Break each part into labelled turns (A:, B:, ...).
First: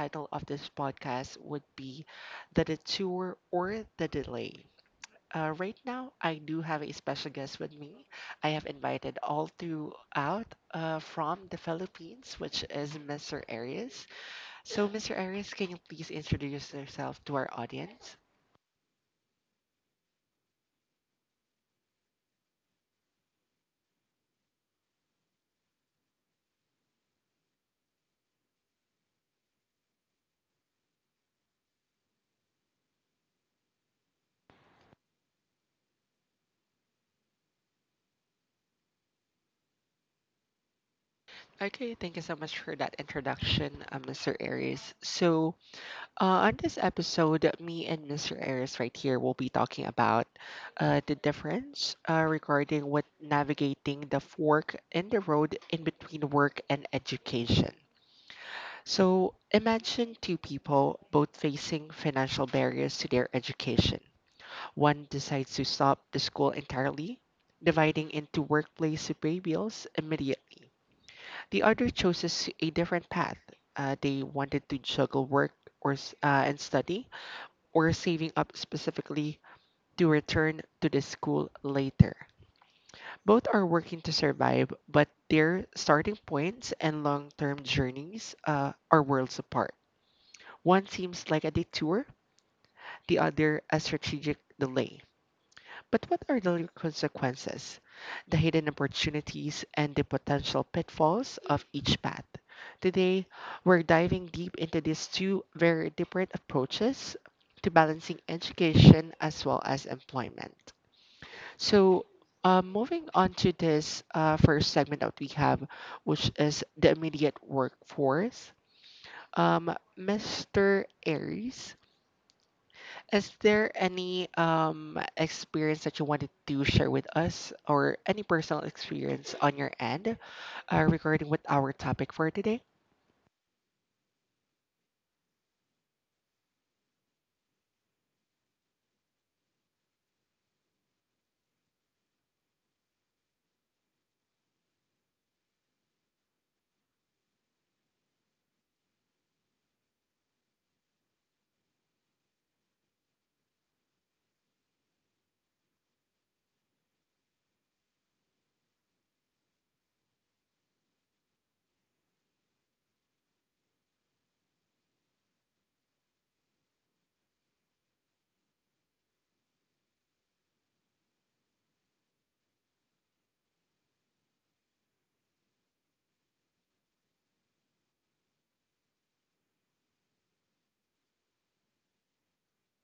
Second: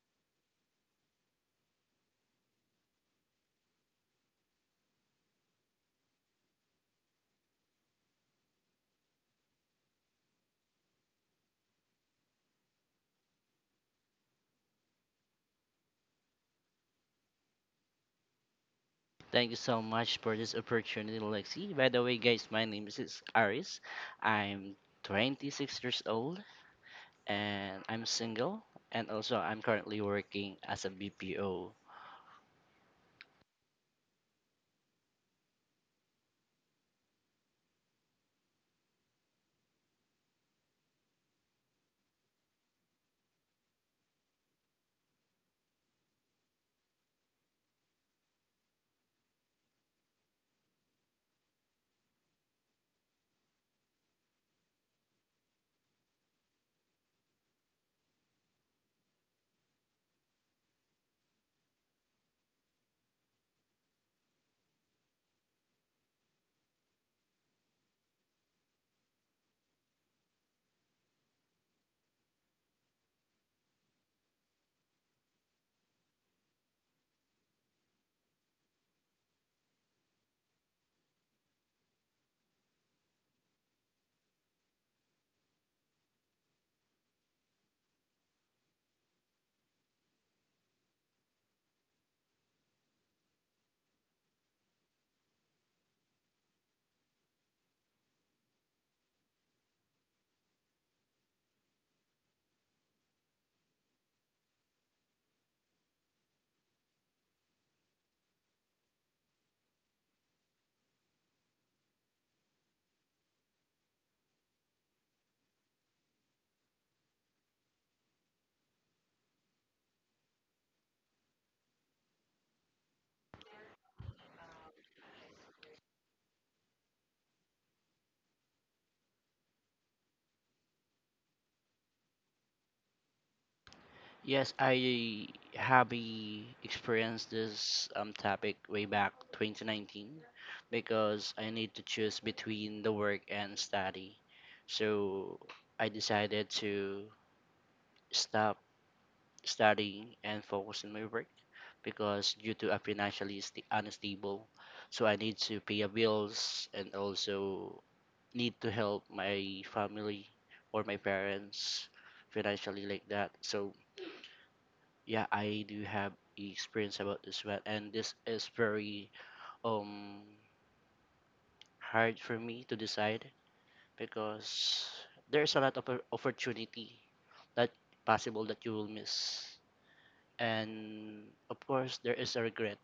A: title of this podcast would be The Detour or The Delay. Right now, I do have a special guest with me. I have invited all throughout from the Philippines, which is Mr. Arias. So, Mr. Arias, can you please introduce yourself to our audience?
B: Thank you so much for this opportunity, Lexi. By the way, guys, my name is Aris. I'm 26 years old, and I'm single, and also I'm currently working as a BPO.
A: Okay, thank you so much for that introduction, Mr. Aries. So, on this episode, me and Mr. Ayres right here will be talking about the difference regarding what navigating the fork in the road in between work and education. So imagine two people both facing financial barriers to their education. One decides to stop the school entirely, dividing into workplace pay bills immediately. The other chooses a different path. They wanted to juggle work and study, or saving up specifically to return to the school later. Both are working to survive, but their starting points and long term journeys are worlds apart. One seems like a detour, the other a strategic delay. But what are the real consequences, the hidden opportunities, and the potential pitfalls of each path? Today, we're diving deep into these two very different approaches to balancing education as well as employment. So, moving on to this first segment that we have, which is the immediate workforce. Mr. Aries, is there any experience that you wanted to share with us or any personal experience on your end regarding with our topic for today?
B: Yes, I have experienced this topic way back 2019 because I need to choose between the work and study. So I decided to stop studying and focus on my work because due to a financially unstable, so I need to pay a bills and also need to help my family or my parents financially like that. So yeah, I do have experience about this one, and this is very um hard for me to decide because there's a lot of opportunity that possible that you will miss, and of course there is a regret,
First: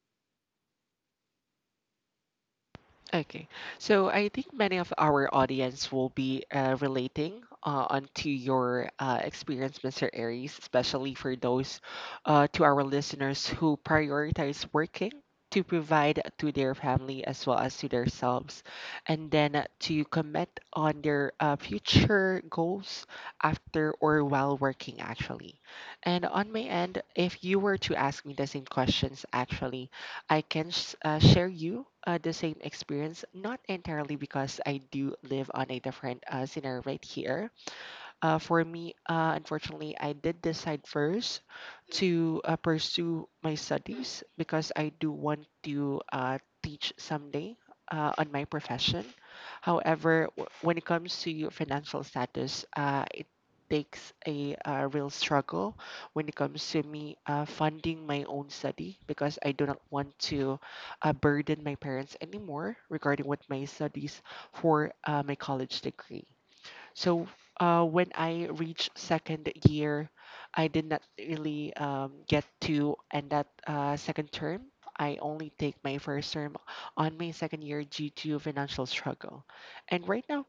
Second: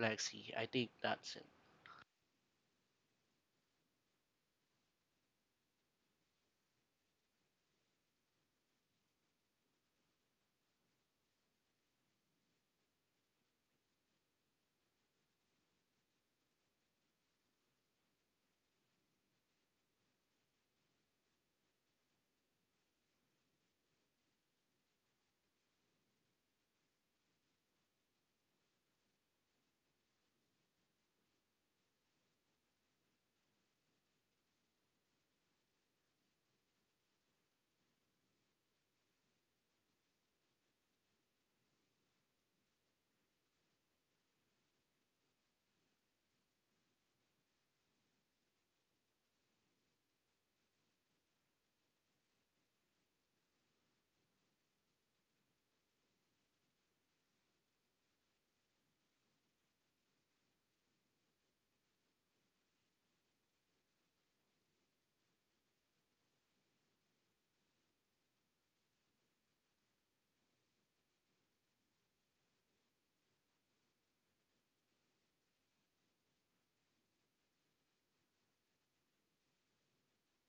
B: Lexi. I think that's it.
A: Okay, so I think many of our audience will be relating onto your experience, Mr. Aries, especially for those to our listeners who prioritize working to provide to their family as well as to themselves, and then to commit on their future goals after or while working, actually. And on my end, if you were to ask me the same questions, actually, I can share you the same experience, not entirely because I do live on a different scenario right here, for me, unfortunately, I did decide first to pursue my studies because I do want to teach someday on my profession. However, when it comes to your financial status, it takes a real struggle when it comes to me funding my own study because I do not want to burden my parents anymore regarding with my studies for my college degree. So when I reached second year, I did not really get to end that second term. I only take my first term on my second year due to financial struggle. And right now,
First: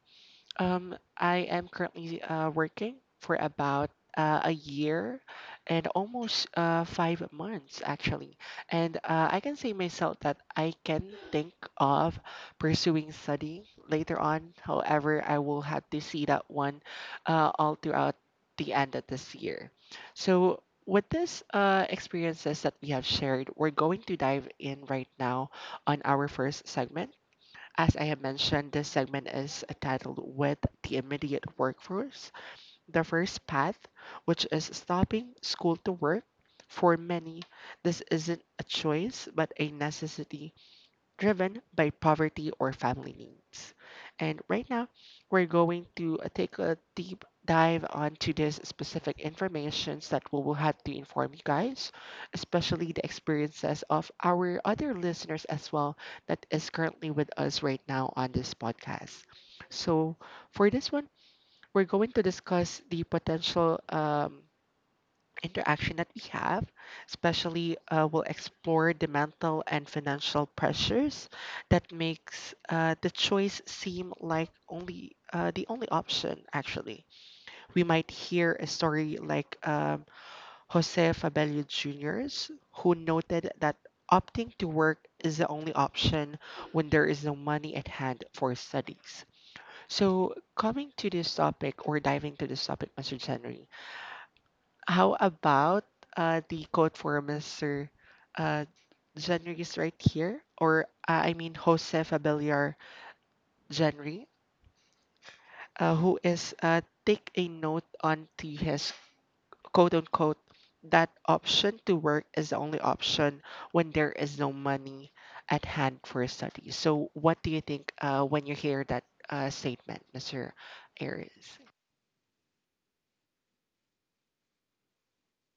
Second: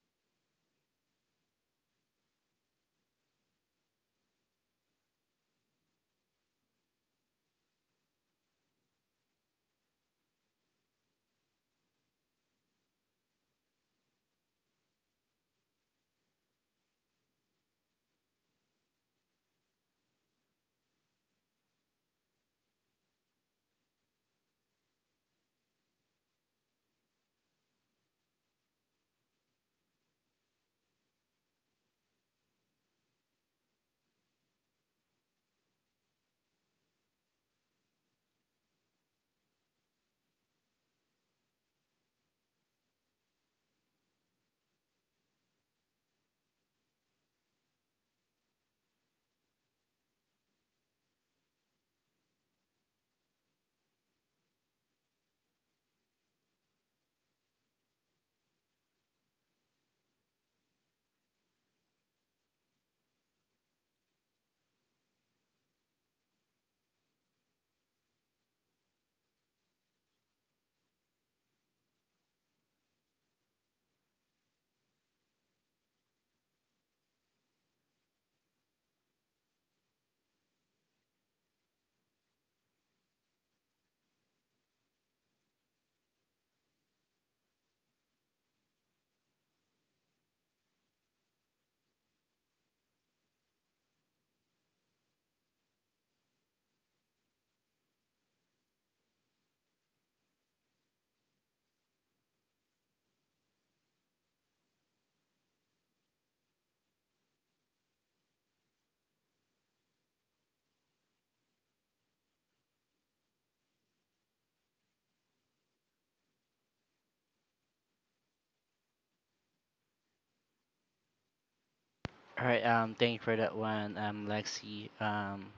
A: I am currently working for about a year and almost 5 months, actually. And I can say myself that I can think of pursuing study later on. However, I will have to see that one all throughout the end of this year. So, with this experiences that we have shared, we're going to dive in right now on our first segment. As I have mentioned, this segment is titled With the Immediate Workforce. The first path, which is stopping school to work, for many, this isn't a choice but a necessity driven by poverty or family needs. And right now, we're going to take a deep dive onto this specific information so that we will have to inform you guys, especially the experiences of our other listeners as well that is currently with us right now on this podcast. So for this one, we're going to discuss the potential interaction that we have, especially will explore the mental and financial pressures that makes the choice seem like only the only option. Actually, we might hear a story like Jose Fabello Jr.'s, who noted that opting to work is the only option when there is no money at hand for studies. So, coming to this topic or diving to this topic, Mr. Henry. How about the quote for Mr. Uh, January's right here, or I mean Jose Fabellar January, who is take a note on to his quote unquote that option to work is the only option when there is no money at hand for study. So, what do you think when you hear that statement, Mr. Aries?
B: All right. Thank you for that one, Lexi. Um,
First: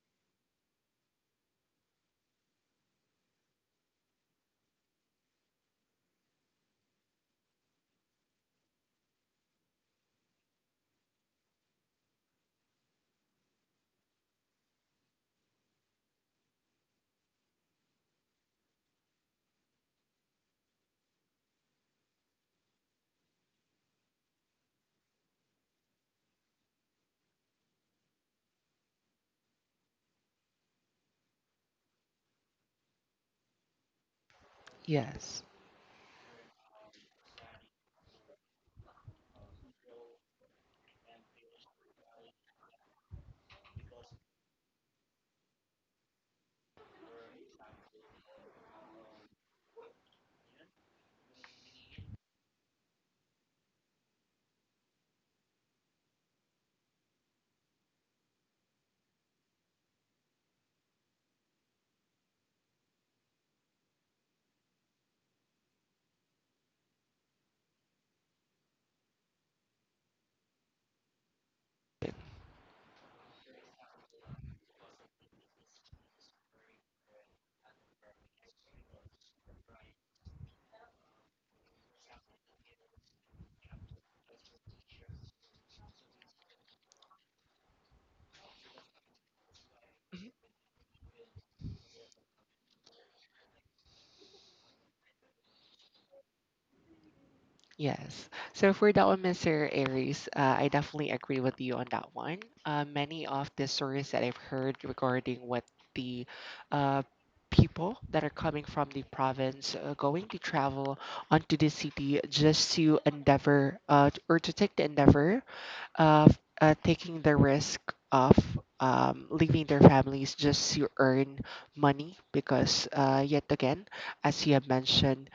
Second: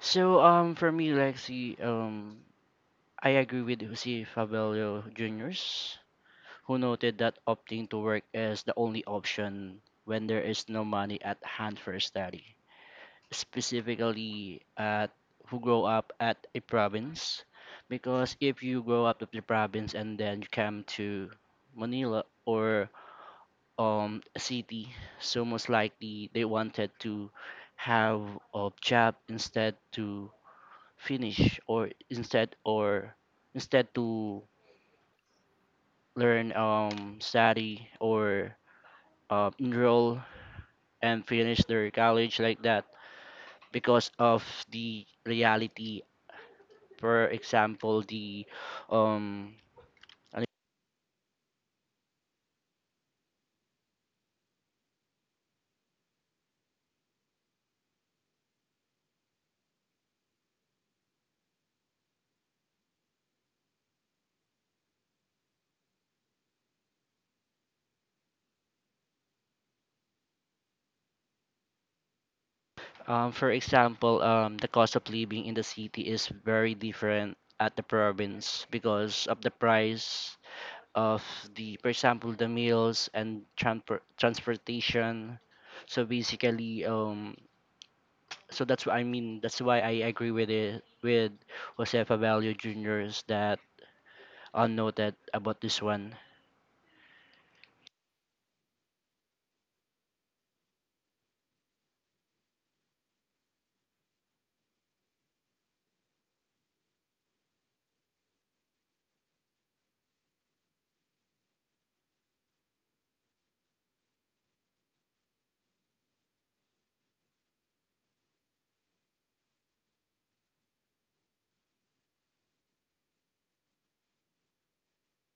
B: so um, For me, Lexi, I agree with Jose Fabelio Jr.'s, who noted that opting to work is the only option when there is no money at hand for study, specifically at who grow up at a province, because if you grow up at the province and then you come to Manila or city, so most likely they wanted to have a job instead to finish, or instead, or instead to
A: Yes.
B: learn study, or enroll and finish their college like that, because of the reality. For example, the um for example, the cost of living in the city is very different at the province because of the price of the, for example, the meals and transportation. So basically, so that's what I mean. That's why I agree with it with Jose Favalio Jr.'s that on noted about this one.
A: Yes. So for that one, Mr. Aries, I definitely agree with you on that one. Many of the stories that I've heard regarding what the uh, people that are coming from the province going to travel onto the city just to endeavor t- or to take the endeavor of taking the risk of leaving their families just to earn money because yet again, as you have mentioned,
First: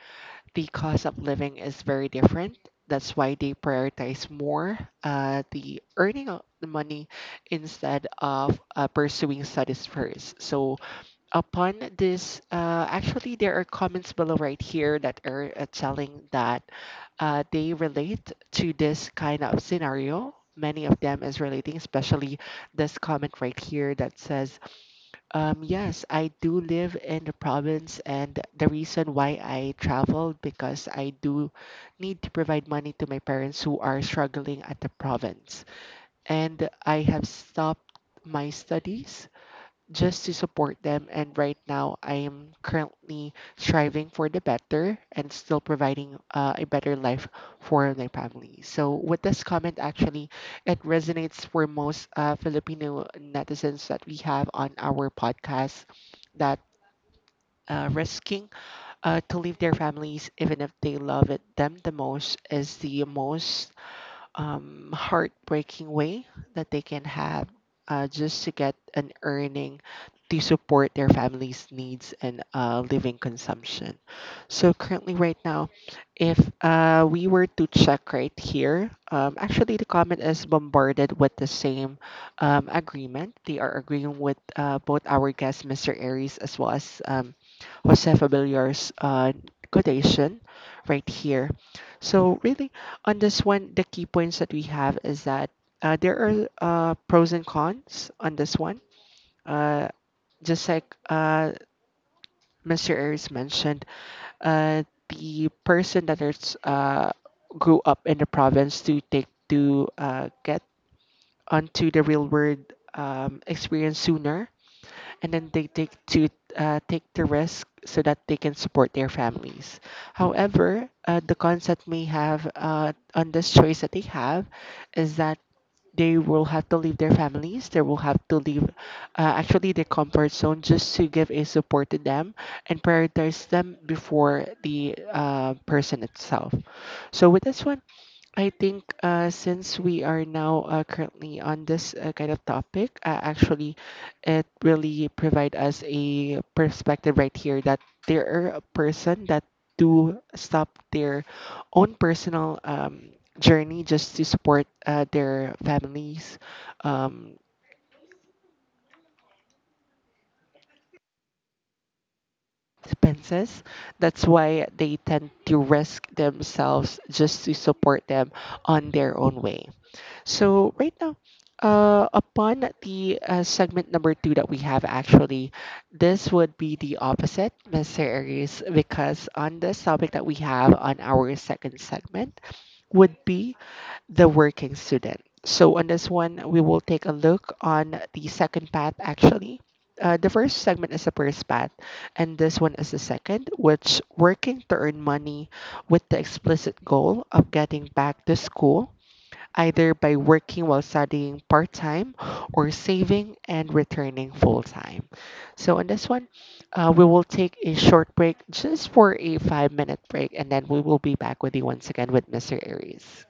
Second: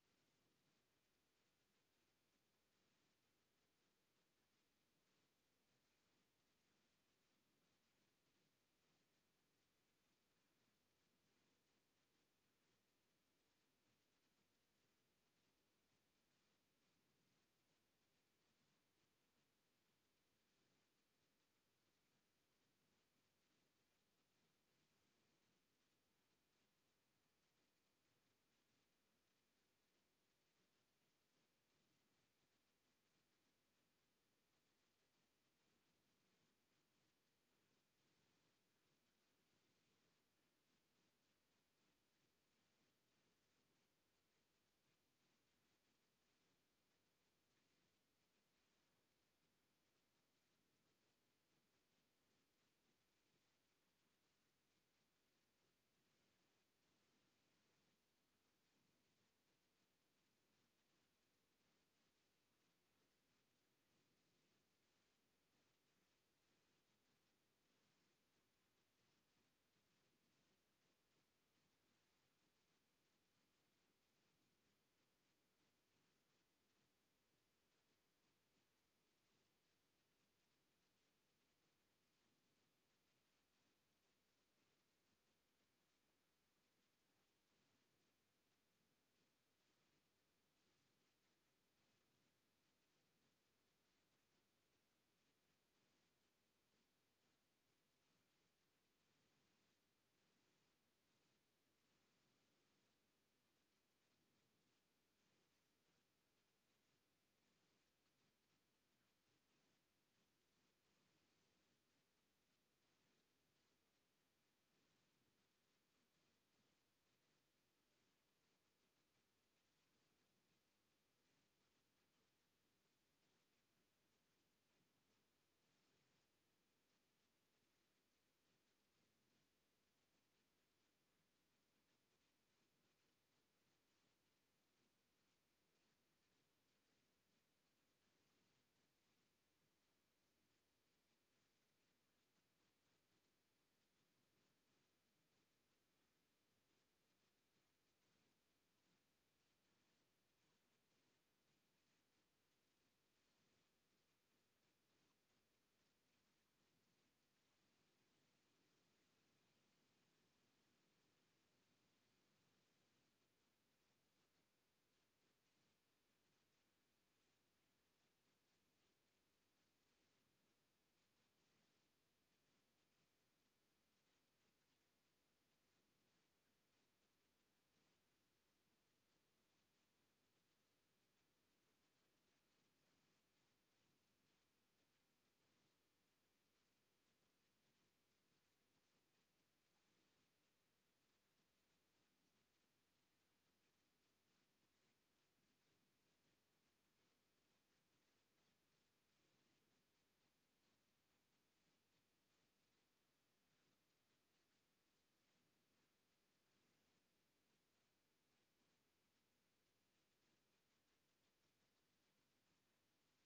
A: the cost of living is very different. That's why they prioritize more the earning of the money instead of pursuing studies first. So, upon this, actually, there are comments below right here that are telling that they relate to this kind of scenario. Many of them is relating, especially this comment right here that says yes, I do live in the province, and the reason why I traveled because I do need to provide money to my parents who are struggling at the province. And I have stopped my studies just to support them. And right now, I am currently striving for the better and still providing a better life for my family. So, with this comment, actually, it resonates for most Filipino netizens that we have on our podcast that. Risking to leave their families even if they love it them the most is the most heartbreaking way that they can have just to get an earning to support their family's needs and living consumption. So currently, right now, if we were to check right here, actually the comment is bombarded with the same agreement. They are agreeing with both our guest, Mr. Aries, as well as Jose Fabellar's quotation right here. So really, on this one, the key points that we have is that there are pros and cons on this one. Uh, just like Mr. Aries mentioned, the person that is grew up in the province to take to get onto the real world experience sooner, and then they take to take the risk so that they can support their families. However, the cons that may have on this choice that they have is that they will have to leave their families they will have to leave actually their comfort zone just to give a support to them and prioritize them before the person itself. So with this one, I think since we are now currently on this kind of topic, actually, it really provide us a perspective right here that there are a person that do stop their own personal journey just to support their families' um, expenses. That's why they tend to risk themselves just to support them on their own way. So right now, upon the segment number two that we have actually, this would be the opposite, Mr. Aries, because on this topic that we have on our second segment would be the working student. So on this one, we will take a look on the second path actually. The first segment is the first path, and this one is the second, which working to earn money with the explicit goal of getting back to school either by working while studying part time or saving and returning full time. So, on this one, we will take a short break just for a 5 minute break, and then we will be back with you once again with Mr. Aries.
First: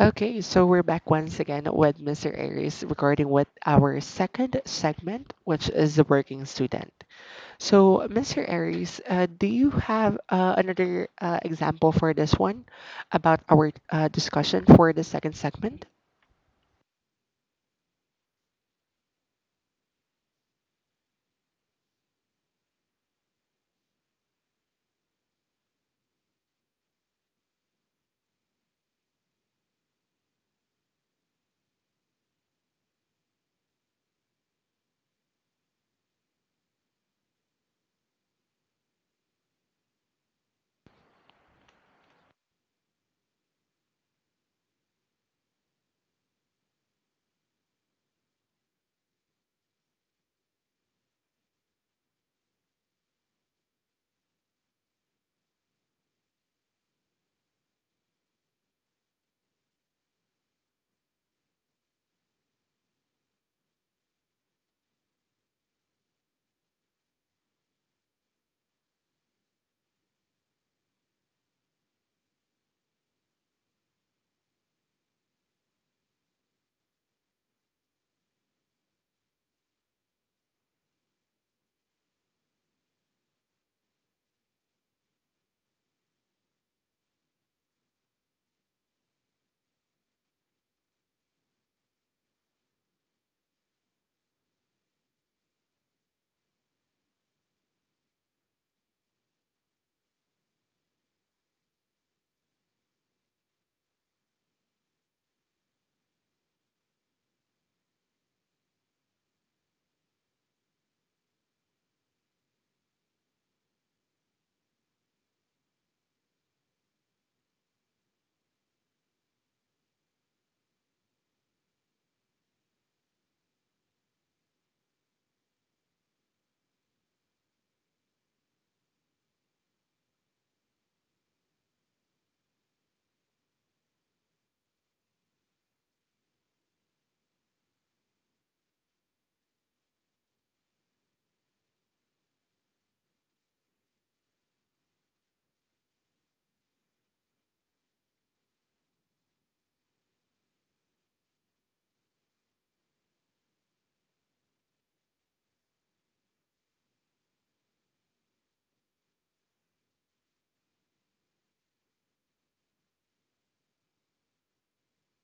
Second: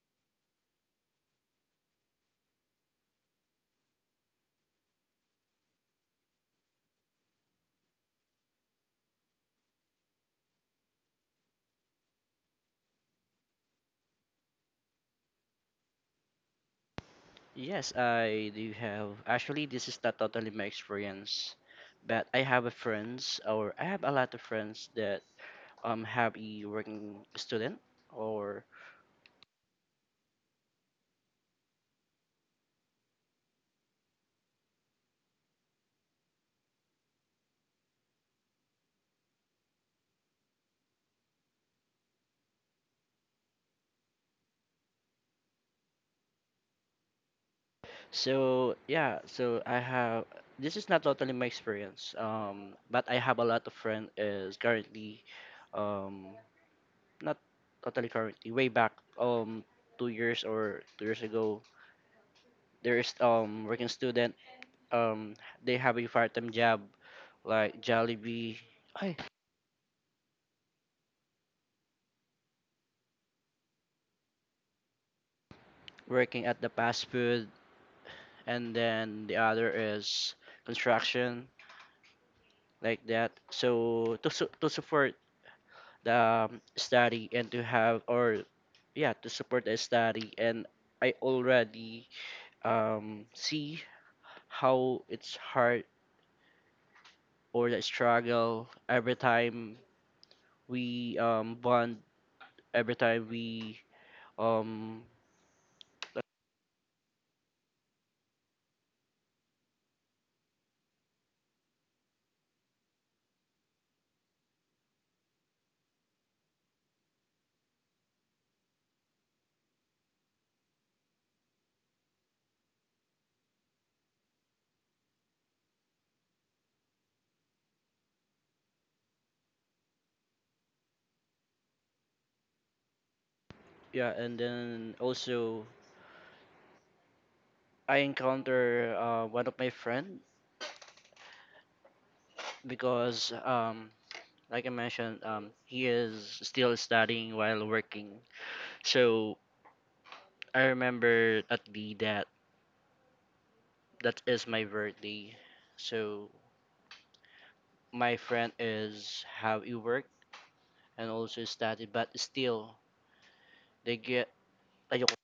A: Okay, so we're back once again with Mr. Aries regarding with our second segment, which is the working student. So, Mr. Aries, do you have another example for this one about our discussion for the second segment?
B: Yes, I do have. Actually, this is not totally my experience, but I have a friends, or I have a lot of friends that have a working student or. So yeah, so I have, this is not totally my experience, but I have a lot of friend is currently, um, not totally currently, way back, um, 2 years or 2 years ago, there is working student, um, they have a part-time job like Jollibee, Ay, working at the fast food, and then the other is construction like that. So to support the study and to have, or yeah, to support the study. And I already see how it's hard or the struggle every time we bond, every time we um yeah. And then also I encounter one of my friend, because like I mentioned, he is still studying while working. So I remember at the that that is my birthday. So my friend is have e work and also study, but still they get ayoko.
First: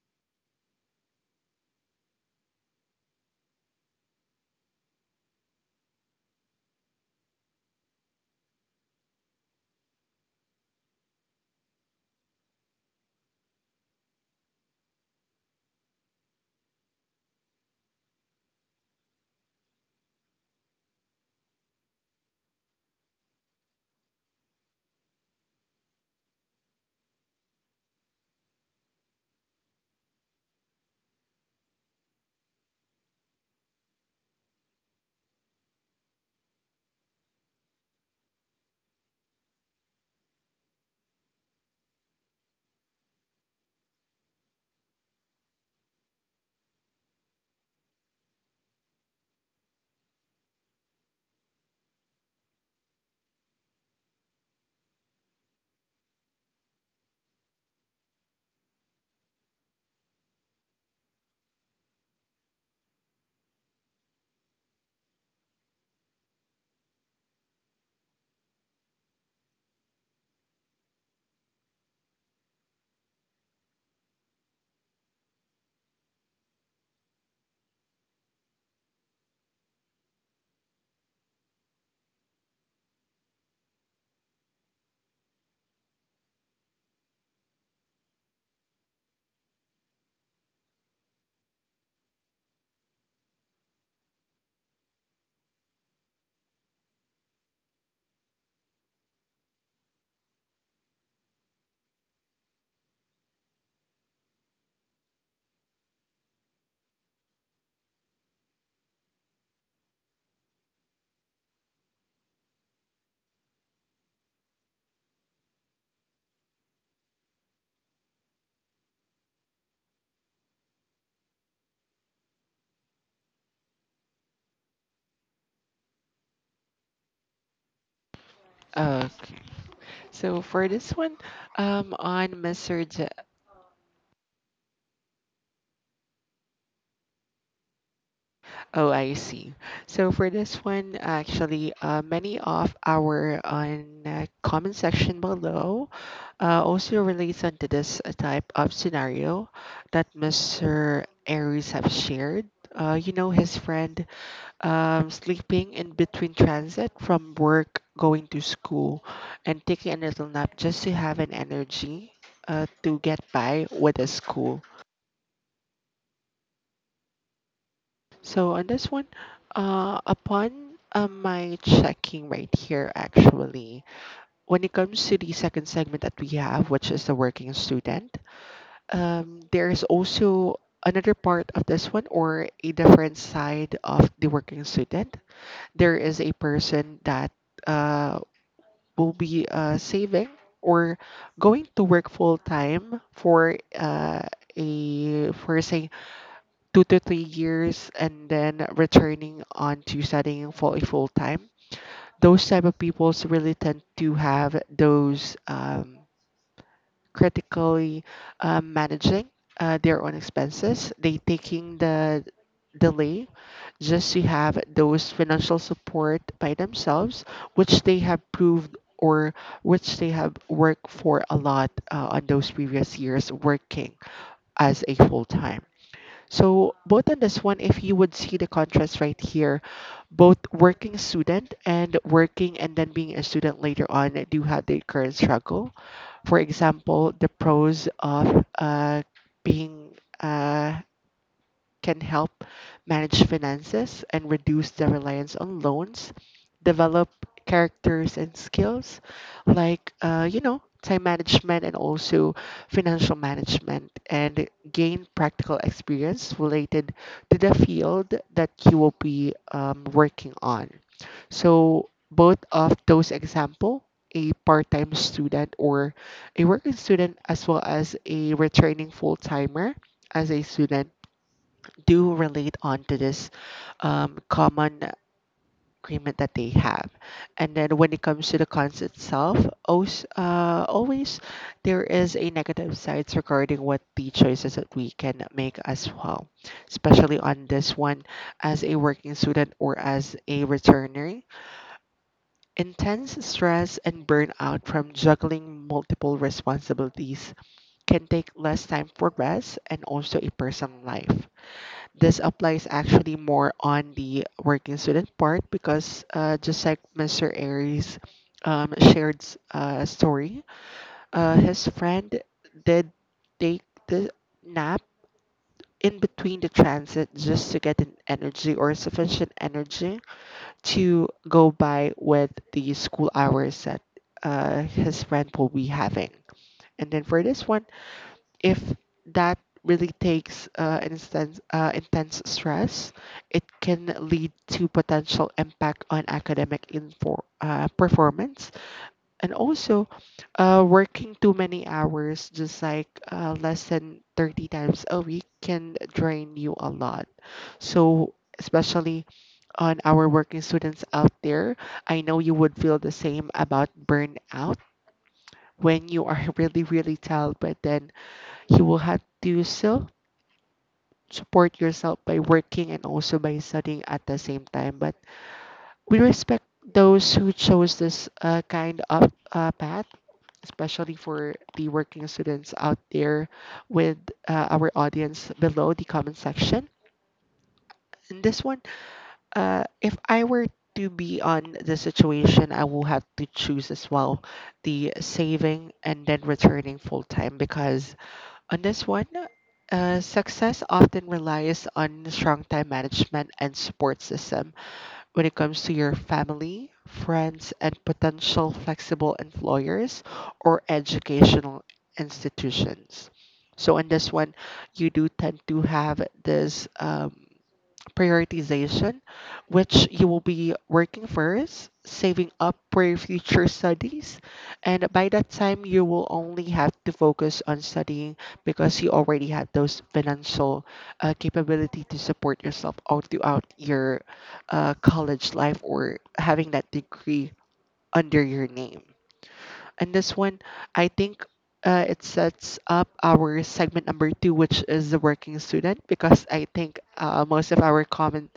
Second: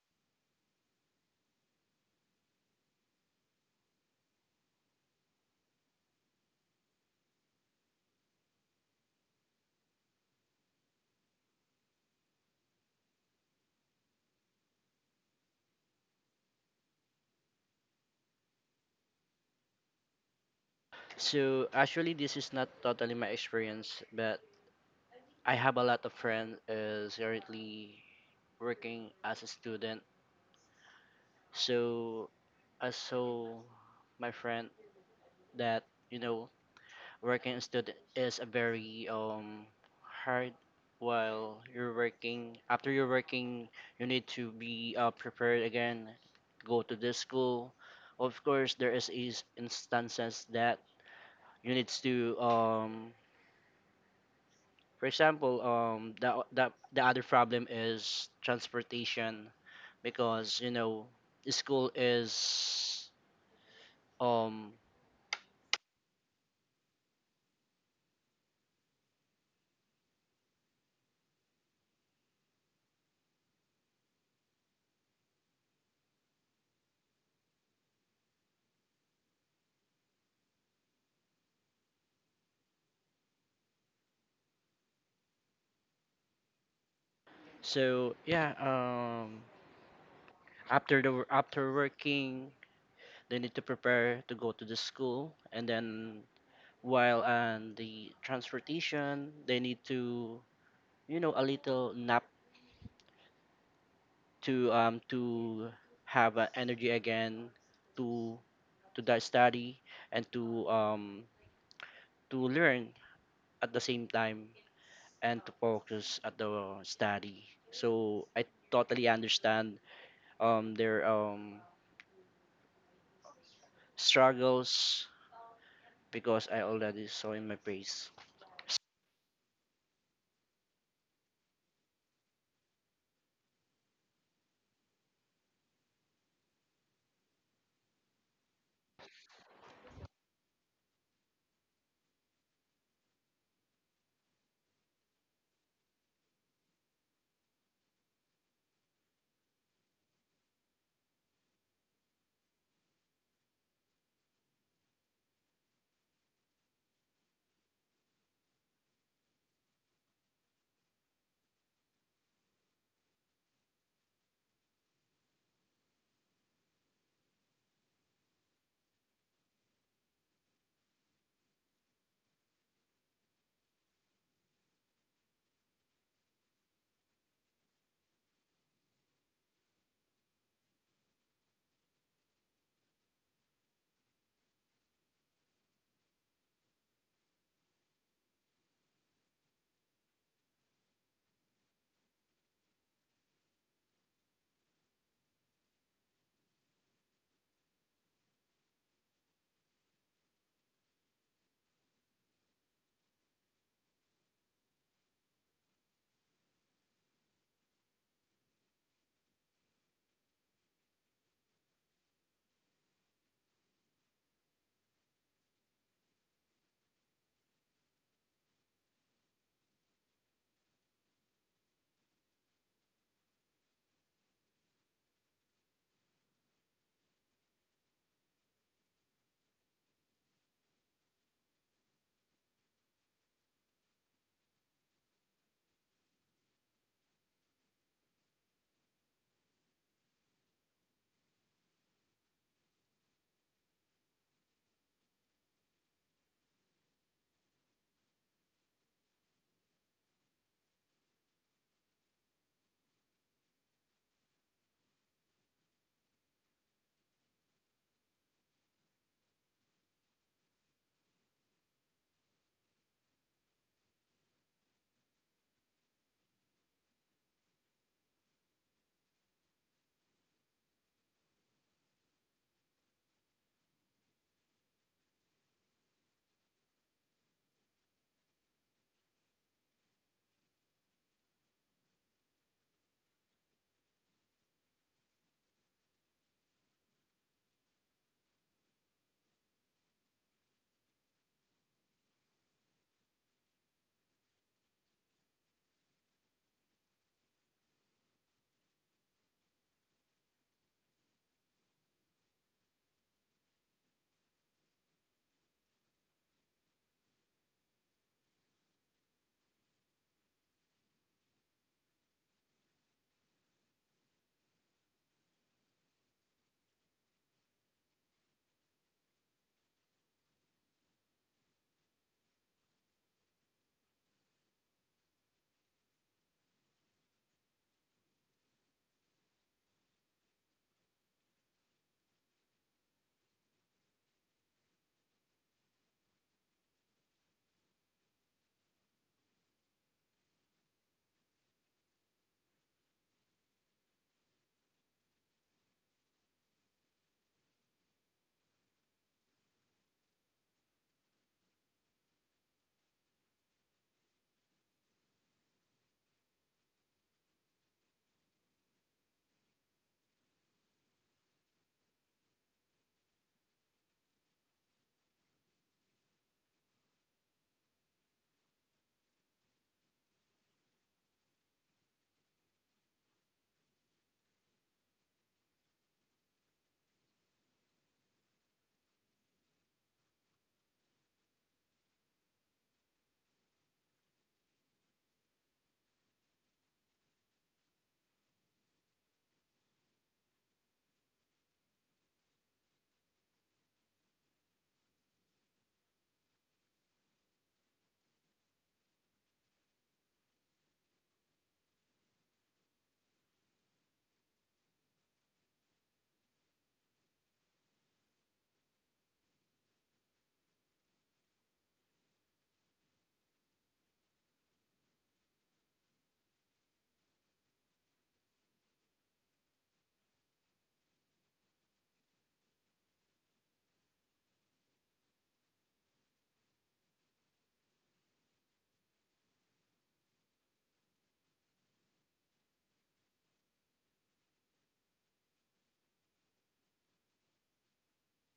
B: So actually, this is not totally my experience, but I have a lot of friends is currently working as a student. So I saw my friend that you know working as student is a very hard. While you're working, after you're working, you need to be prepared again, go to this school. Of course, there is instances that you need to for example, the other problem is transportation, because you know the school is um so yeah. After the after working, they need to prepare to go to the school, and then while on the transportation, they need to, you know, a little nap to have energy again to to that study, and to learn at the same time, and to focus at the study. So I totally understand their struggles, because I already saw in my face.
A: Uh, so for this one, on message, oh, I see. So for this one, actually, many of our on comment section below also relates onto this type of scenario that Mr. Aries have shared. His friend sleeping in between transit from work, going to school, and taking a little nap just to have an energy to get by with the school. So on this one, upon my checking right here, actually, when it comes to the second segment that we have, which is the working student, there is also another part of this one or a different side of the working student. There is a person that uh, will be saving or going to work full time for a for say 2 to 3 years and then returning on to studying for a full time. Those type of peoples really tend to have those critically managing their own expenses they taking the delay just to have those financial support by themselves which they have proved or which they have worked for a lot on those previous years working as a full time so both on this one, if you would see the contrast right here, both working student and working and then being a student later on do have their current struggle. For example, the pros of being uh, can help manage finances and reduce their reliance on loans, develop characters and skills like, time management and also financial management, and gain practical experience related to the field that you will be working on. So, both of those example, a part-time student or a working student as well as a returning full-timer as a student do relate on to this common agreement that they have. And then when it comes to the cons itself, always there is a negative sides regarding what the choices that we can make as well, especially on this one as a working student or as a returner. Intense stress and burnout from juggling multiple responsibilities can take less time for rest and also a personal life this applies actually more on the working student part because just like Mr. Aries shared a story, his friend did take the nap in between the transit just to get an energy or sufficient energy to go by with the school hours that his friend will be having. And then for this one, if that really takes intense stress, it can lead to potential impact on academic performance. And also, working too many hours, just like less than 30 times a week, can drain you a lot. So, especially on our working students out there, I know you would feel the same about burnout when you are really, really tired, but then you will have to still support yourself by working and also by studying at the same time. But we respect those who chose this kind of path, especially for the working students out there with our audience below the comment section. And this one, if I were to be on the situation, I will have to choose as well the saving and then returning full time because. On this one, success often relies on strong time management and support system when it comes to your family, friends, and potential flexible employers or educational institutions. So on this one, you do tend to have this, prioritization, which you will be working first, saving up for your future studies. And by that time, you will only have to focus on studying because you already have those financial capability to support yourself all throughout your college life or having that degree under your name. And this one, I think it sets up our segment number two, which is the working student, because I think most of our comment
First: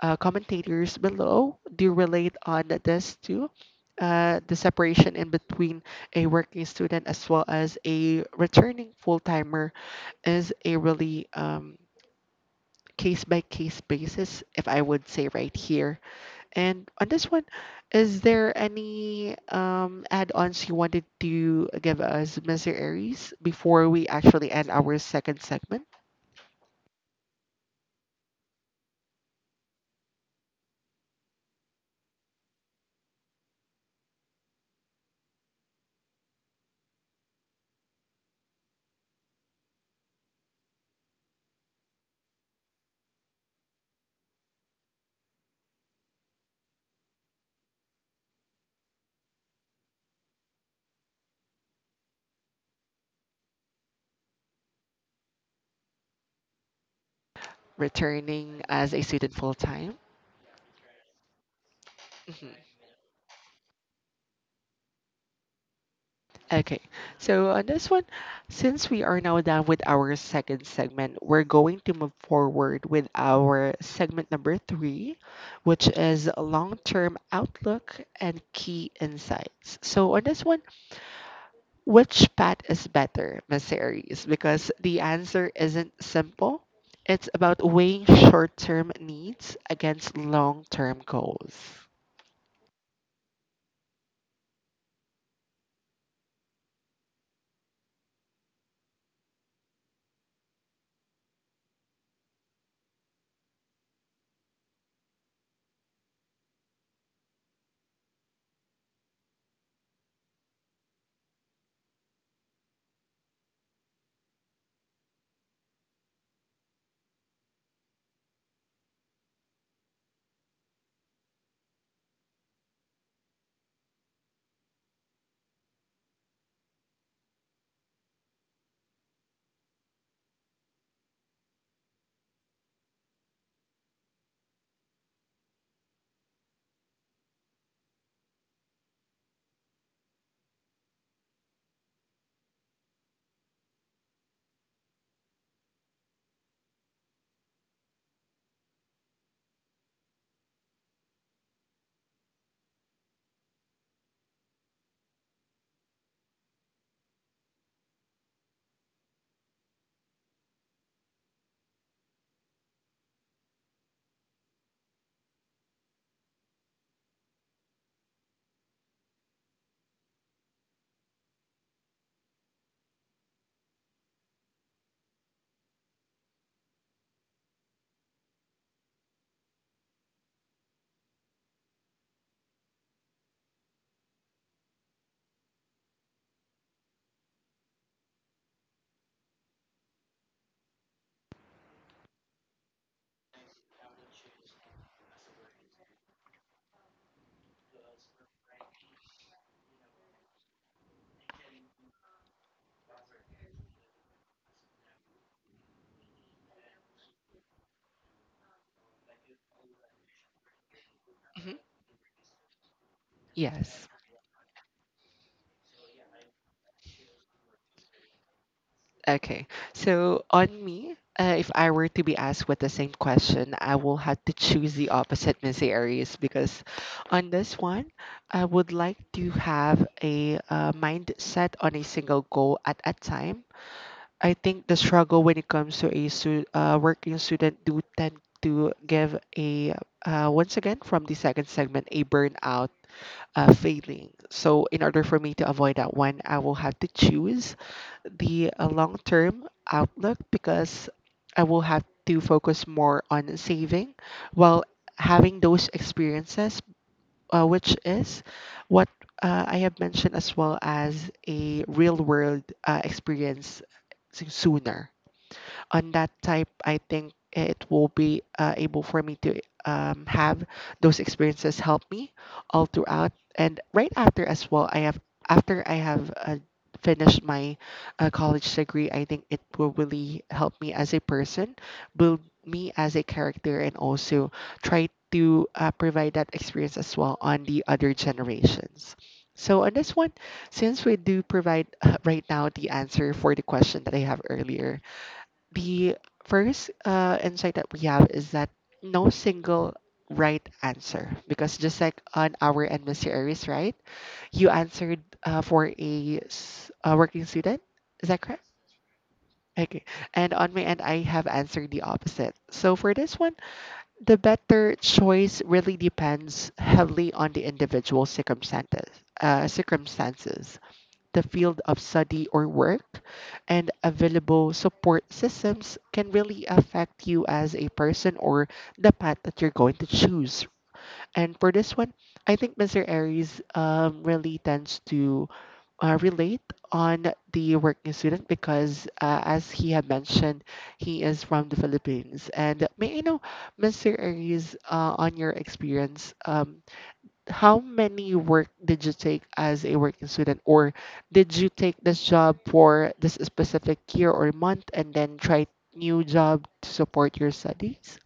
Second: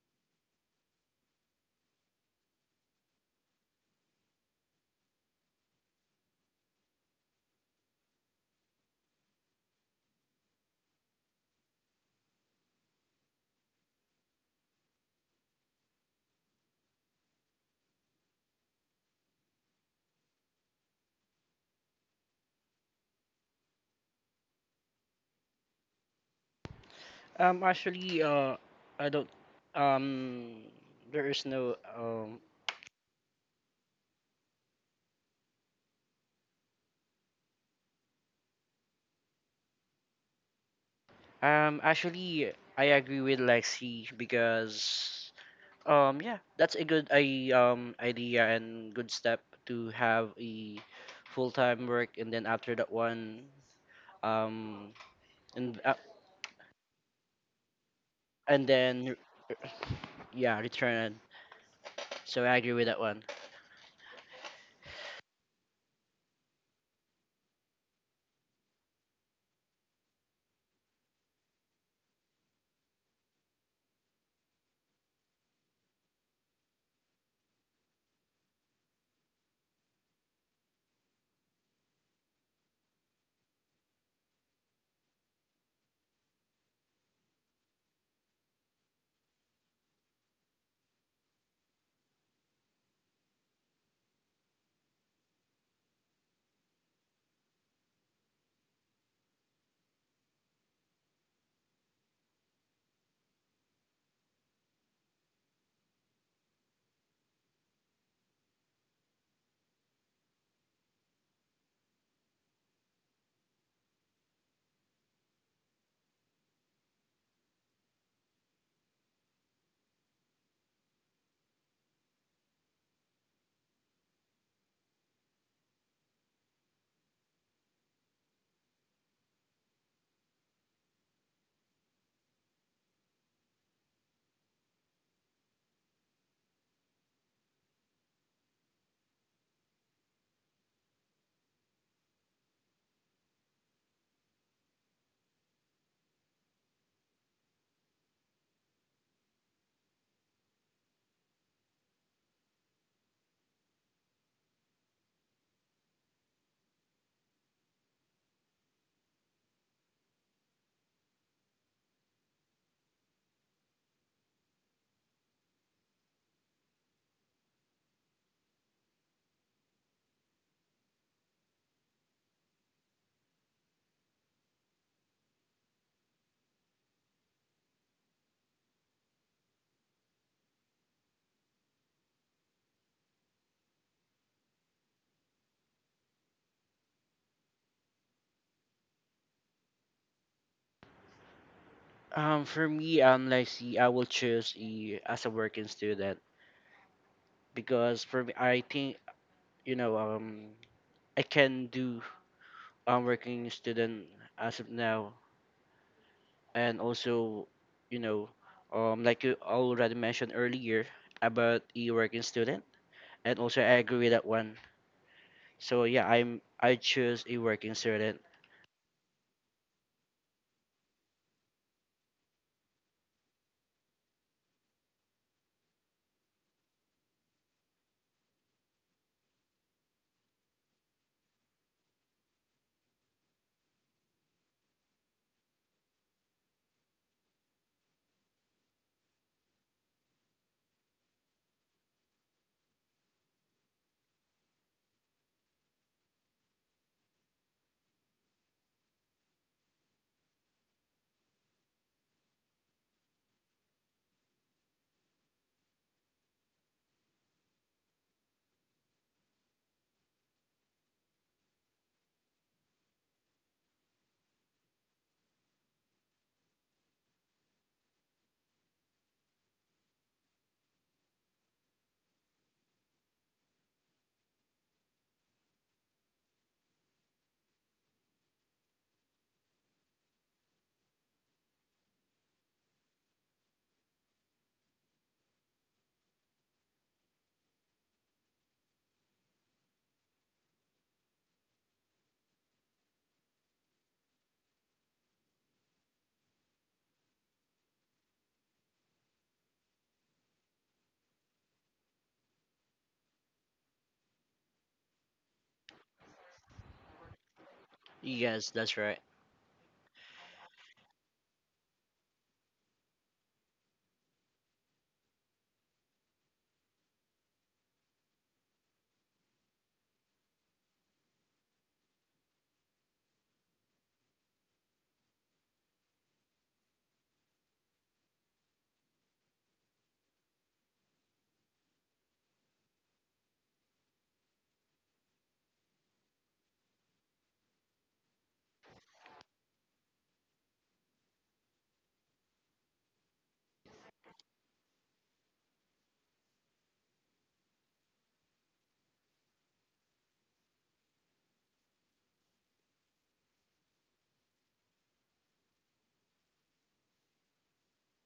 A: uh, commentators below do relate on this too. The separation in between a working student as well as a returning full timer is a really case by case basis, if I would say right here. And on this one, is there any add-ons you wanted to give us, Mr. Aries, before we actually end our second segment?
B: Actually, I don't. Um, there is no. Actually, I agree with Lexi because. Yeah, that's a good I idea and good step to have a full time work, and then after that one, um, and uh,
A: Returning
B: and
A: as a
B: then
A: student full-time.
B: yeah, return. So
A: Hmm.
B: I agree with that one.
A: Okay, so on this one, since we are now done with our second segment, we're going to move forward with our segment number three, which is long term outlook and key insights. So, on this one, which path is better, Miss Aries? Because the answer isn't simple, it's about weighing short term needs against long term goals.
B: For me, Lexi, I will choose a as a working student because for me, I think, you know, I can do working student as of now, and also, you know, like you already mentioned earlier
A: Mhm.
B: about a working student, and also I
A: Yes.
B: agree with that one. So yeah, I choose a working student.
A: Okay. So on me, if I were to be asked with the same question, I will have to choose the opposite Missy Aries because on this one, I would like to have a mindset on a single goal at a time. I think the struggle when it comes to a working student do tend to give a once again from the second segment a burnout, failing. So in order for me to avoid that one, I will have to choose the long-term outlook because I will have to focus more on saving while having those experiences, which is what I have mentioned as well as a real-world experience sooner on that type, I think it will be able for me to have those experiences help me all throughout. And right after as well, I have after I have finished my college degree, I think it will really help me as a person, build me as a character, and also try to provide that experience as well on the other generations. So on this one, since we do provide right now the answer for the question that I have earlier, the first insight that we have is that no single right answer because just like on our end, Mr. Aries, right? You answered for a working student, is that correct?
B: Yes, that's right.
A: Okay. And on my end I have answered the opposite. So for this one, the better choice really depends heavily on the individual circumstances, the field of study or work, and available support systems can really affect you as a person or the path that you're going to choose. And for this one, I think Mr. Aries really tends to relate on the working student because, as he had mentioned, he is from the Philippines. And may I know, Mr. Aries, on your experience, how many work did you take as a working student or did you take this job for this specific year or month and then try new job to support your studies?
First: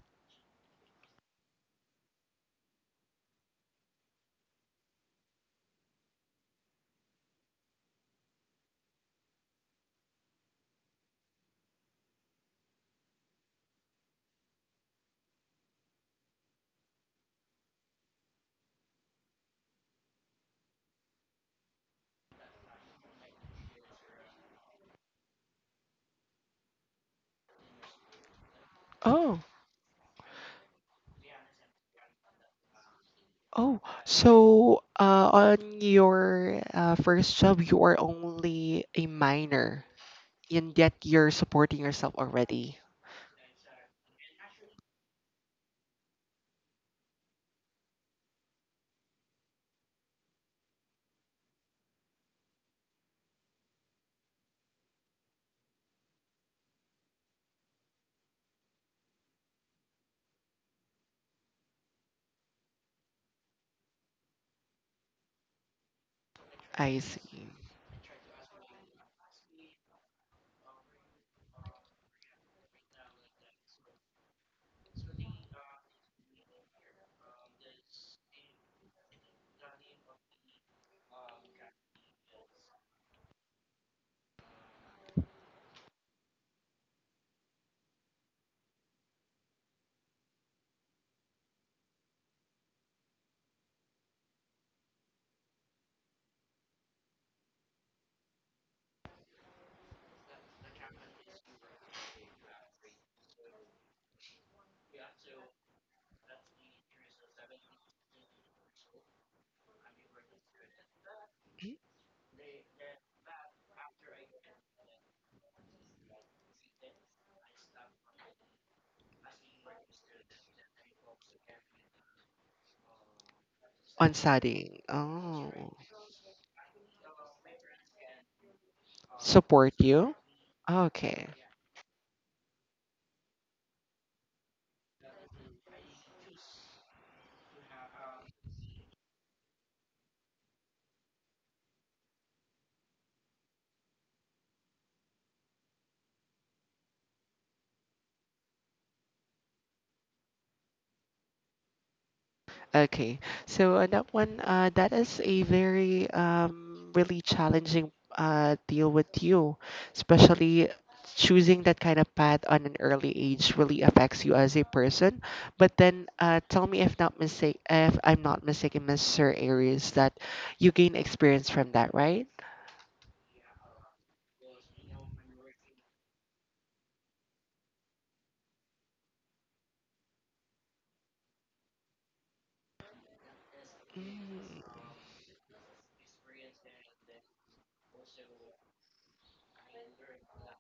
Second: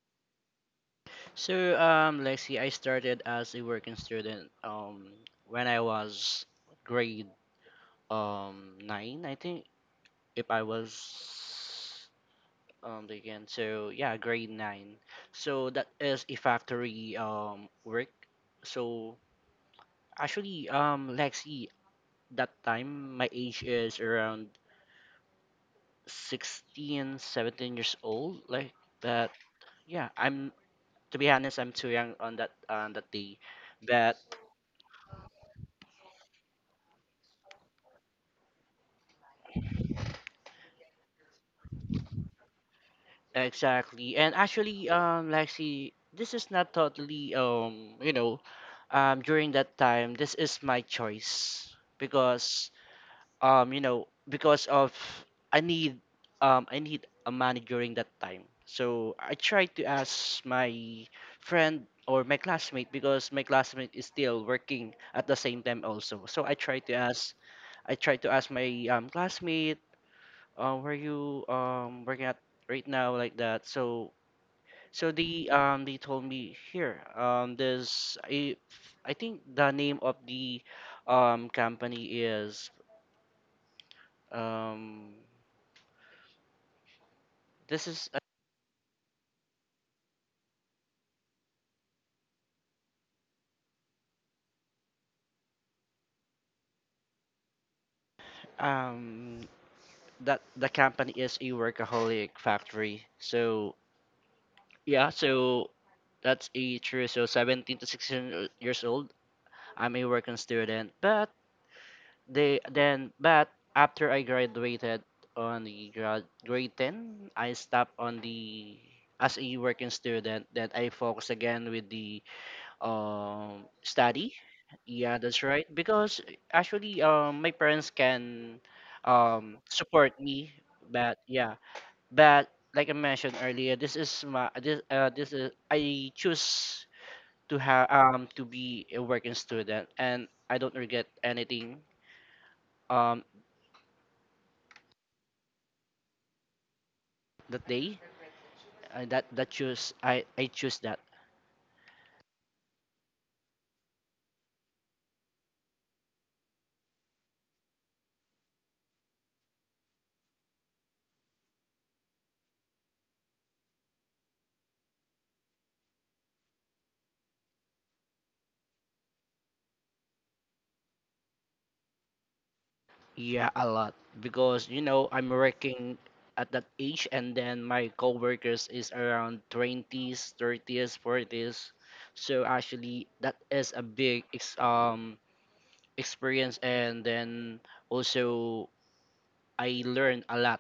B: So, Lexi, I started as a working student when I was grade nine, I think, if I was. Again so yeah Grade 9, so that is a factory work. So actually, Lexi, that time my age is around 16, 17 years old like that.
A: Oh.
B: Yeah, I'm, to be honest, I'm too young on that day,
A: Oh.
B: but
A: So on your first job you are only a minor and yet you're supporting yourself already.
B: exactly. And actually, Lexi, this is not totally, you know, during that time, this is my choice, because, you know, because of I need, I need a money during that time. So I tried to ask my friend or my classmate, because my classmate is still working at the same time also. So i tried to
A: I
B: ask
A: see.
B: i tried to ask my classmate, where you working at right now, like that. So so they told me here, there's a, I think the name of the company is um This is um that the company is a workaholic factory. So yeah, so that's a true. So 17 to 16 years old, I'm a working student. But they then but after I graduated on the grade 10, I stopped on the as a working student. Then I focus again with the
A: On
B: study.
A: studying.
B: Yeah, that's
A: Oh.
B: right, because actually, my parents can
A: Support
B: support
A: you.
B: me. But
A: Okay.
B: yeah, but like I mentioned earlier, this is my this this is I choose to have, to be a working student, and I don't regret anything, um that day, that choose I choose that.
A: Okay. So on that one, that is a very really challenging deal with you, especially choosing that kind of path on an early age really affects you as a person. But then, tell me if not mistake, if I'm not mistaken, Mr. Aries, that you gain experience from that, right?
B: Yeah, a lot, because you know I'm working at that age, and then my coworkers is around twenties, thirties, forties. So actually, that is a big experience, and then also I learned a lot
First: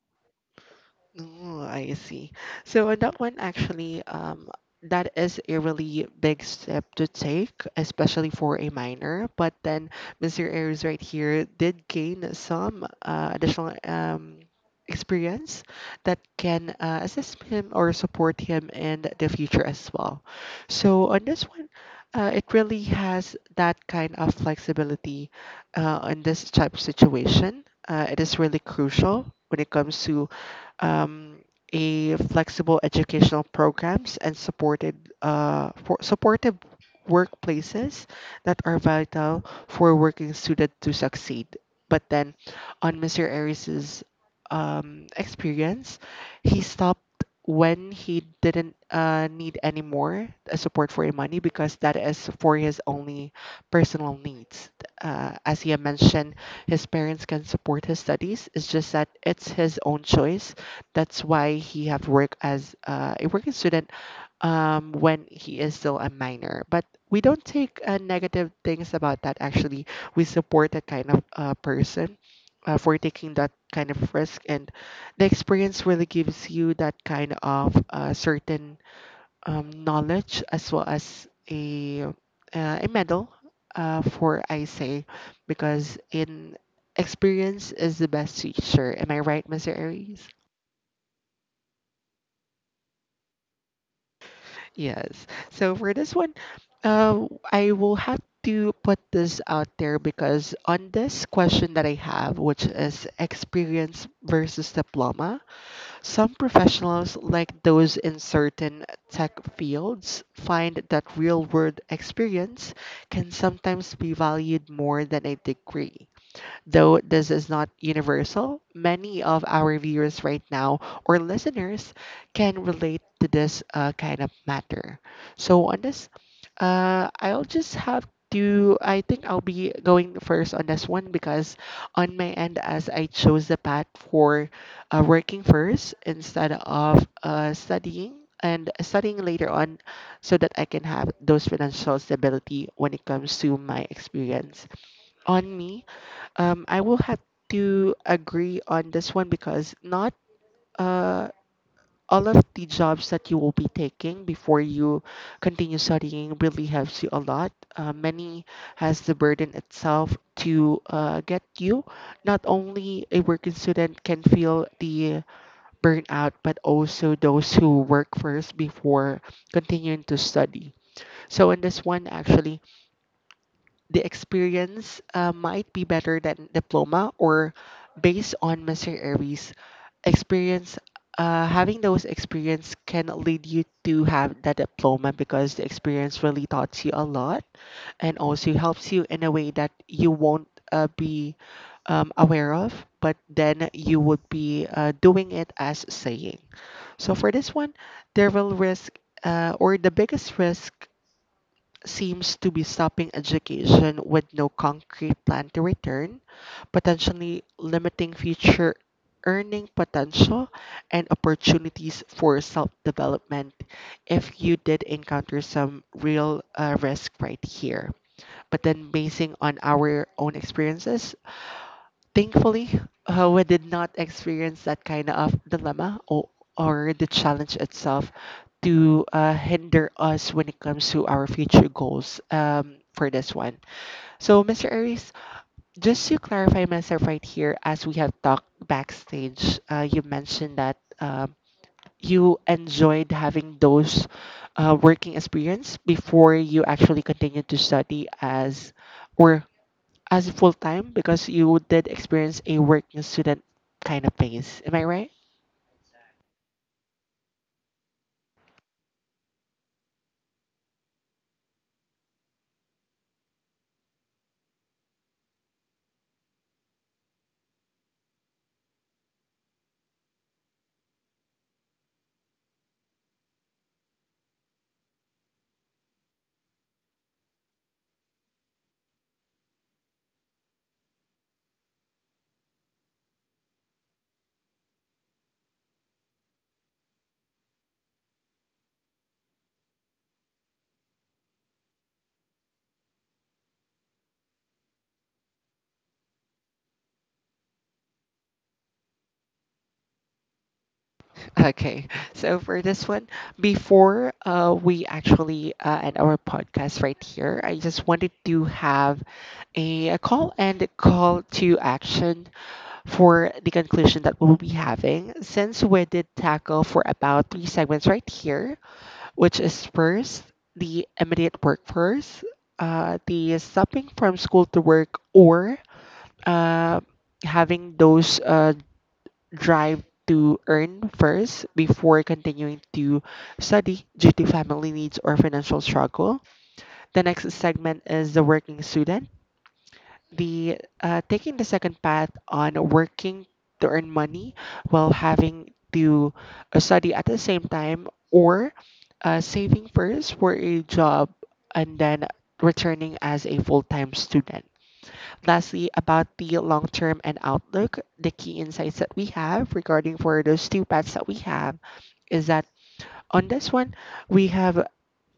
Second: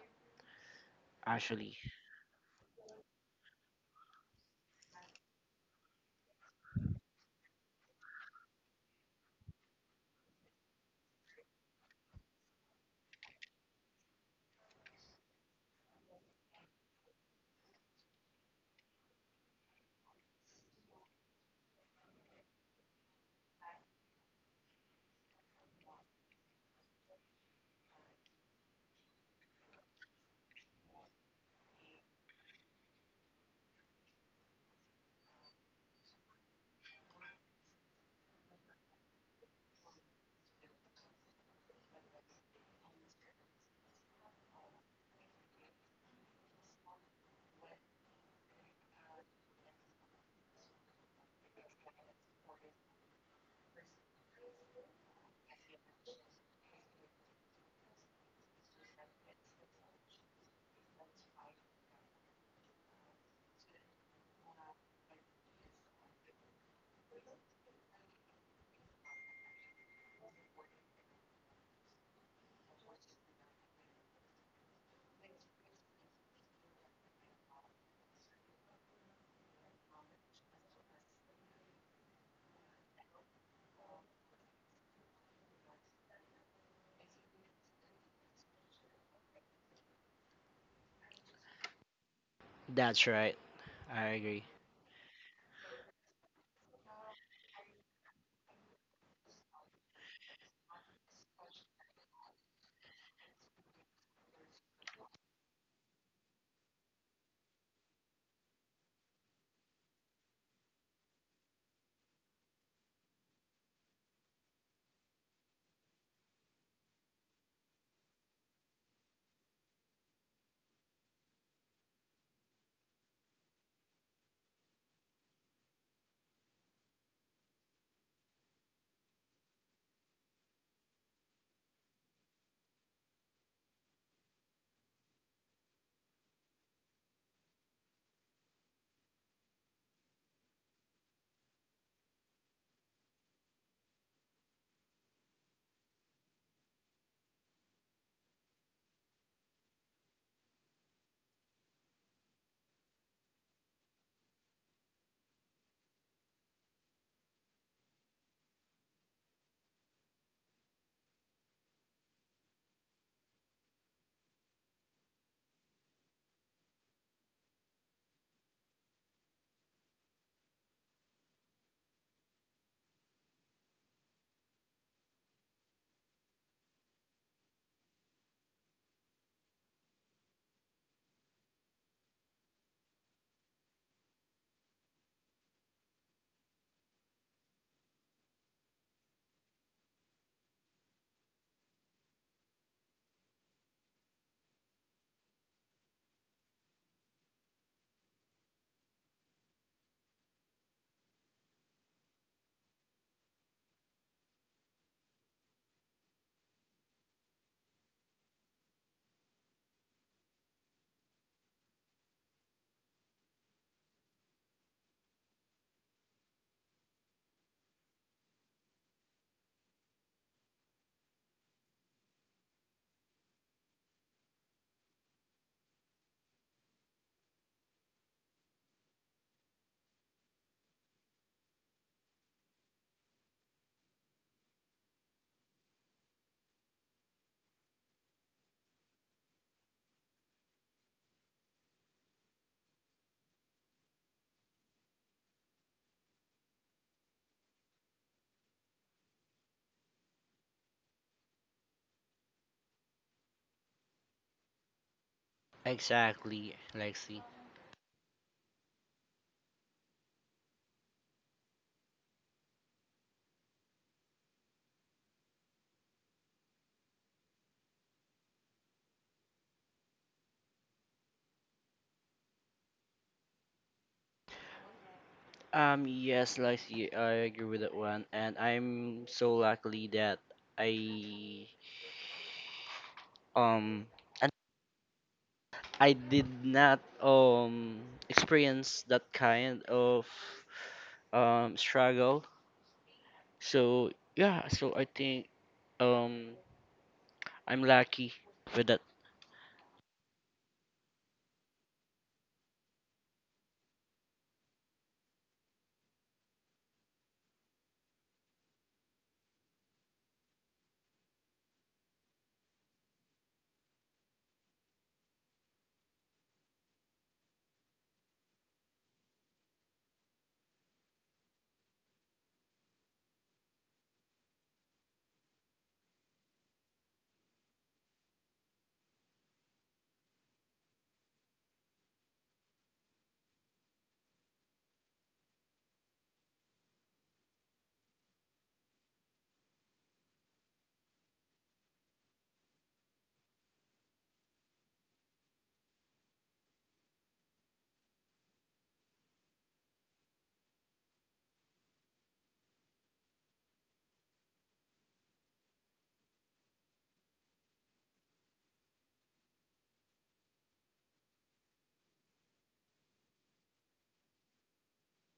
A: Oh,
B: actually.
A: I see. So on that one, actually, that is a really big step to take, especially for a minor. But then Mr. Ayers right here did gain some additional experience that can assist him or support him in the future as well. So on this one, it really has that kind of flexibility in this type of situation. It is really crucial when it comes to um, a flexible educational programs and supported for supportive workplaces that are vital for working student to succeed. But then, on Mr. Aries's experience, he stopped when he didn't need any more support for money because that is for his only personal needs. As he had mentioned, his parents can support his studies. It's just that it's his own choice that's why he have worked as a working student when he is still a minor. But we don't take negative things about that. Actually, we support that kind of person for taking that kind of risk, and the experience really gives you that kind of certain knowledge as well as a medal for I say because in experience is the best teacher. Am I right, Mr. Aries?
B: That's right. I agree.
A: Yes. So for this one, I will have to put this out there because on this question that I have, which is experience versus diploma, some professionals, like those in certain tech fields, find that real world experience can sometimes be valued more than a degree. Though this is not universal, many of our viewers right now or listeners can relate to this kind of matter. So, on this, I'll just have to, I think I'll be going first on this one because on my end, as I chose the path for working first instead of studying and studying later on so that I can have those financial stability when it comes to my experience. On me, I will have to agree on this one because not uh, all of the jobs that you will be taking before you continue studying really helps you a lot. Many has the burden itself to get you. Not only a working student can feel the burnout, but also those who work first before continuing to study. So in this one, actually, the experience might be better than diploma, or based on Mr. Aries experience, having those experience can lead you to have that diploma because the experience really taught you a lot and also helps you in a way that you won't be aware of, but then you would be doing it as saying. So for this one, there will risk, or the biggest risk seems to be stopping education with no concrete plan to return, potentially limiting future earning potential and opportunities for self development if you did encounter some real risk right here. But then, basing on our own experiences, thankfully, we did not experience that kind of dilemma, or the challenge itself to hinder us when it comes to our future goals for this one. So, Mr. Aries, just to clarify myself right here, as we have talked backstage, you mentioned that you enjoyed having those working experience before you actually continued to study as, or as full time, because you did experience a working student kind of pace. Am I right?
B: Exactly, Lexi. Yes, Lacey, I agree with that one, and I'm so lucky that I um and I did not experience that kind of struggle. So yeah, so I think um I'm lucky with that.
A: Okay, so for this one, before we actually end our podcast right here, I just wanted to have a call and a call to action for the conclusion that we'll be having. Since we did tackle for about three segments right here, which is first the immediate workforce, the stopping from school to work, or uh, having those drive to earn first before continuing to study due to family needs or financial struggle. The next segment is the working student. The taking the second path on working to earn money while having to study at the same time, or saving first for a job and then returning as a full-time student. Lastly, about the long term and outlook, the key insights that we have regarding for those two paths that we have is that on this one, we have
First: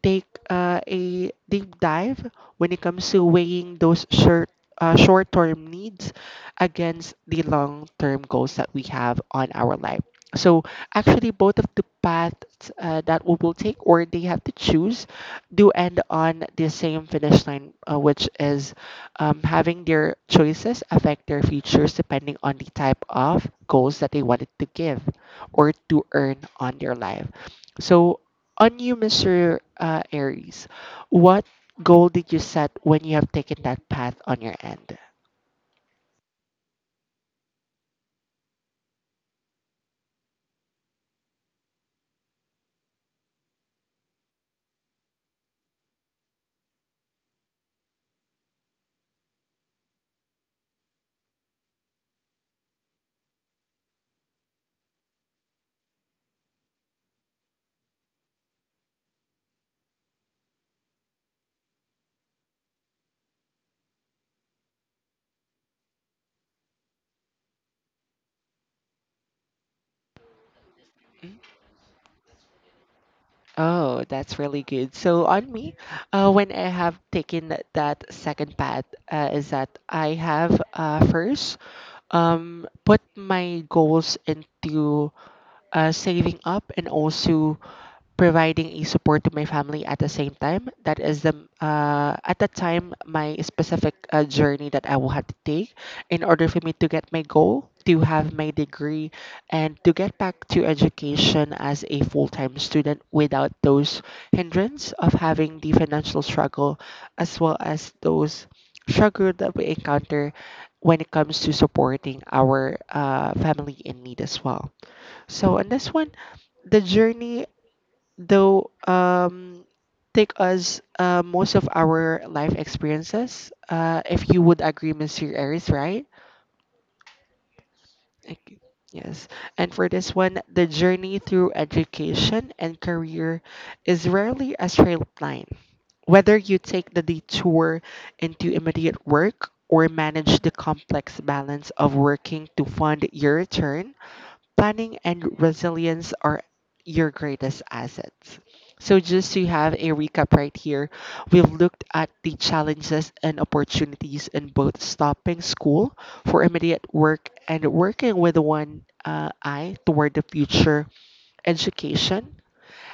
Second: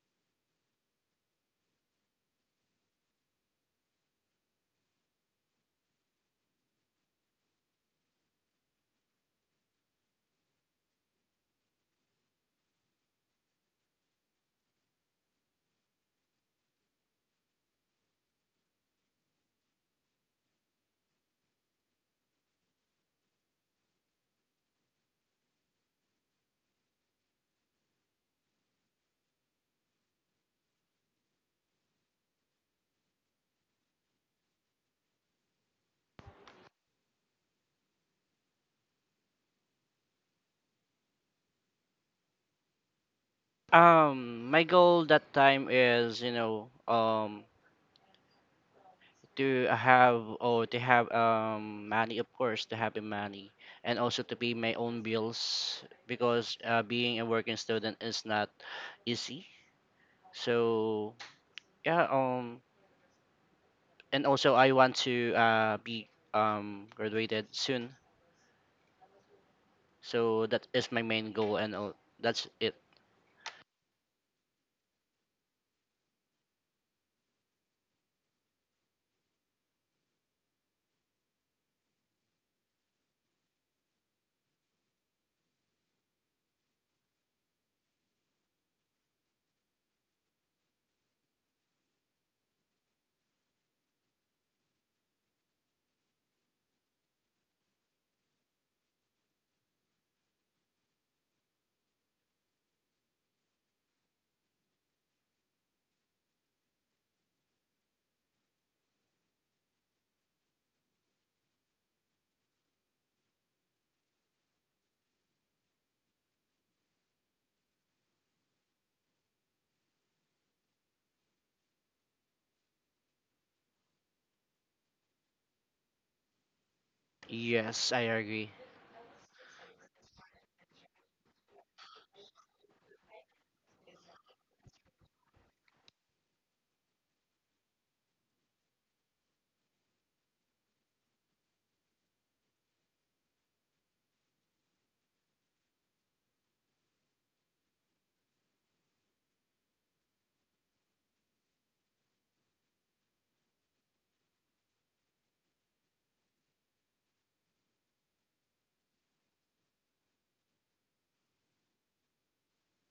A: take a deep dive when it comes to weighing those short-term needs against the long-term goals that we have on our life. So actually, both of the paths that we will take or they have to choose do end on the same finish line, which is having their choices affect their futures depending on the type of goals that they wanted to give or to earn on their life. So on you, Mr. Aries, what goal did you set when you have taken that path on your end?
B: My goal that time is, you know, to have money, of course, to have the money, and also to pay my own bills, because being a working student is not easy. So yeah, and also I want to be graduated soon. So that is my main
A: Hmm?
B: goal, and all that's it.
A: Oh, that's really good. So on me, when I have taken that second path, is that I have first put my goals into saving up and also providing a support to my family at the same time. That is the, at that time, my specific journey that I will have to take in order for me to get my goal, to have my degree, and to get back to education as a full time student without those hindrance of having the financial struggle, as well as those struggle that we encounter when it comes to supporting our family in need as well. So in this one, the journey though take us most of our life experiences. If you would agree, Mr. Aries, right?
B: Yes, I agree.
A: Okay. Yes. And for this one, the journey through education and career is rarely a straight line. Whether you take the detour into immediate work or manage the complex balance of working to fund your return, planning and resilience are your greatest assets. So, just to have a recap right here, we've looked at the challenges and opportunities in both stopping school for immediate work and working with one eye toward the future education.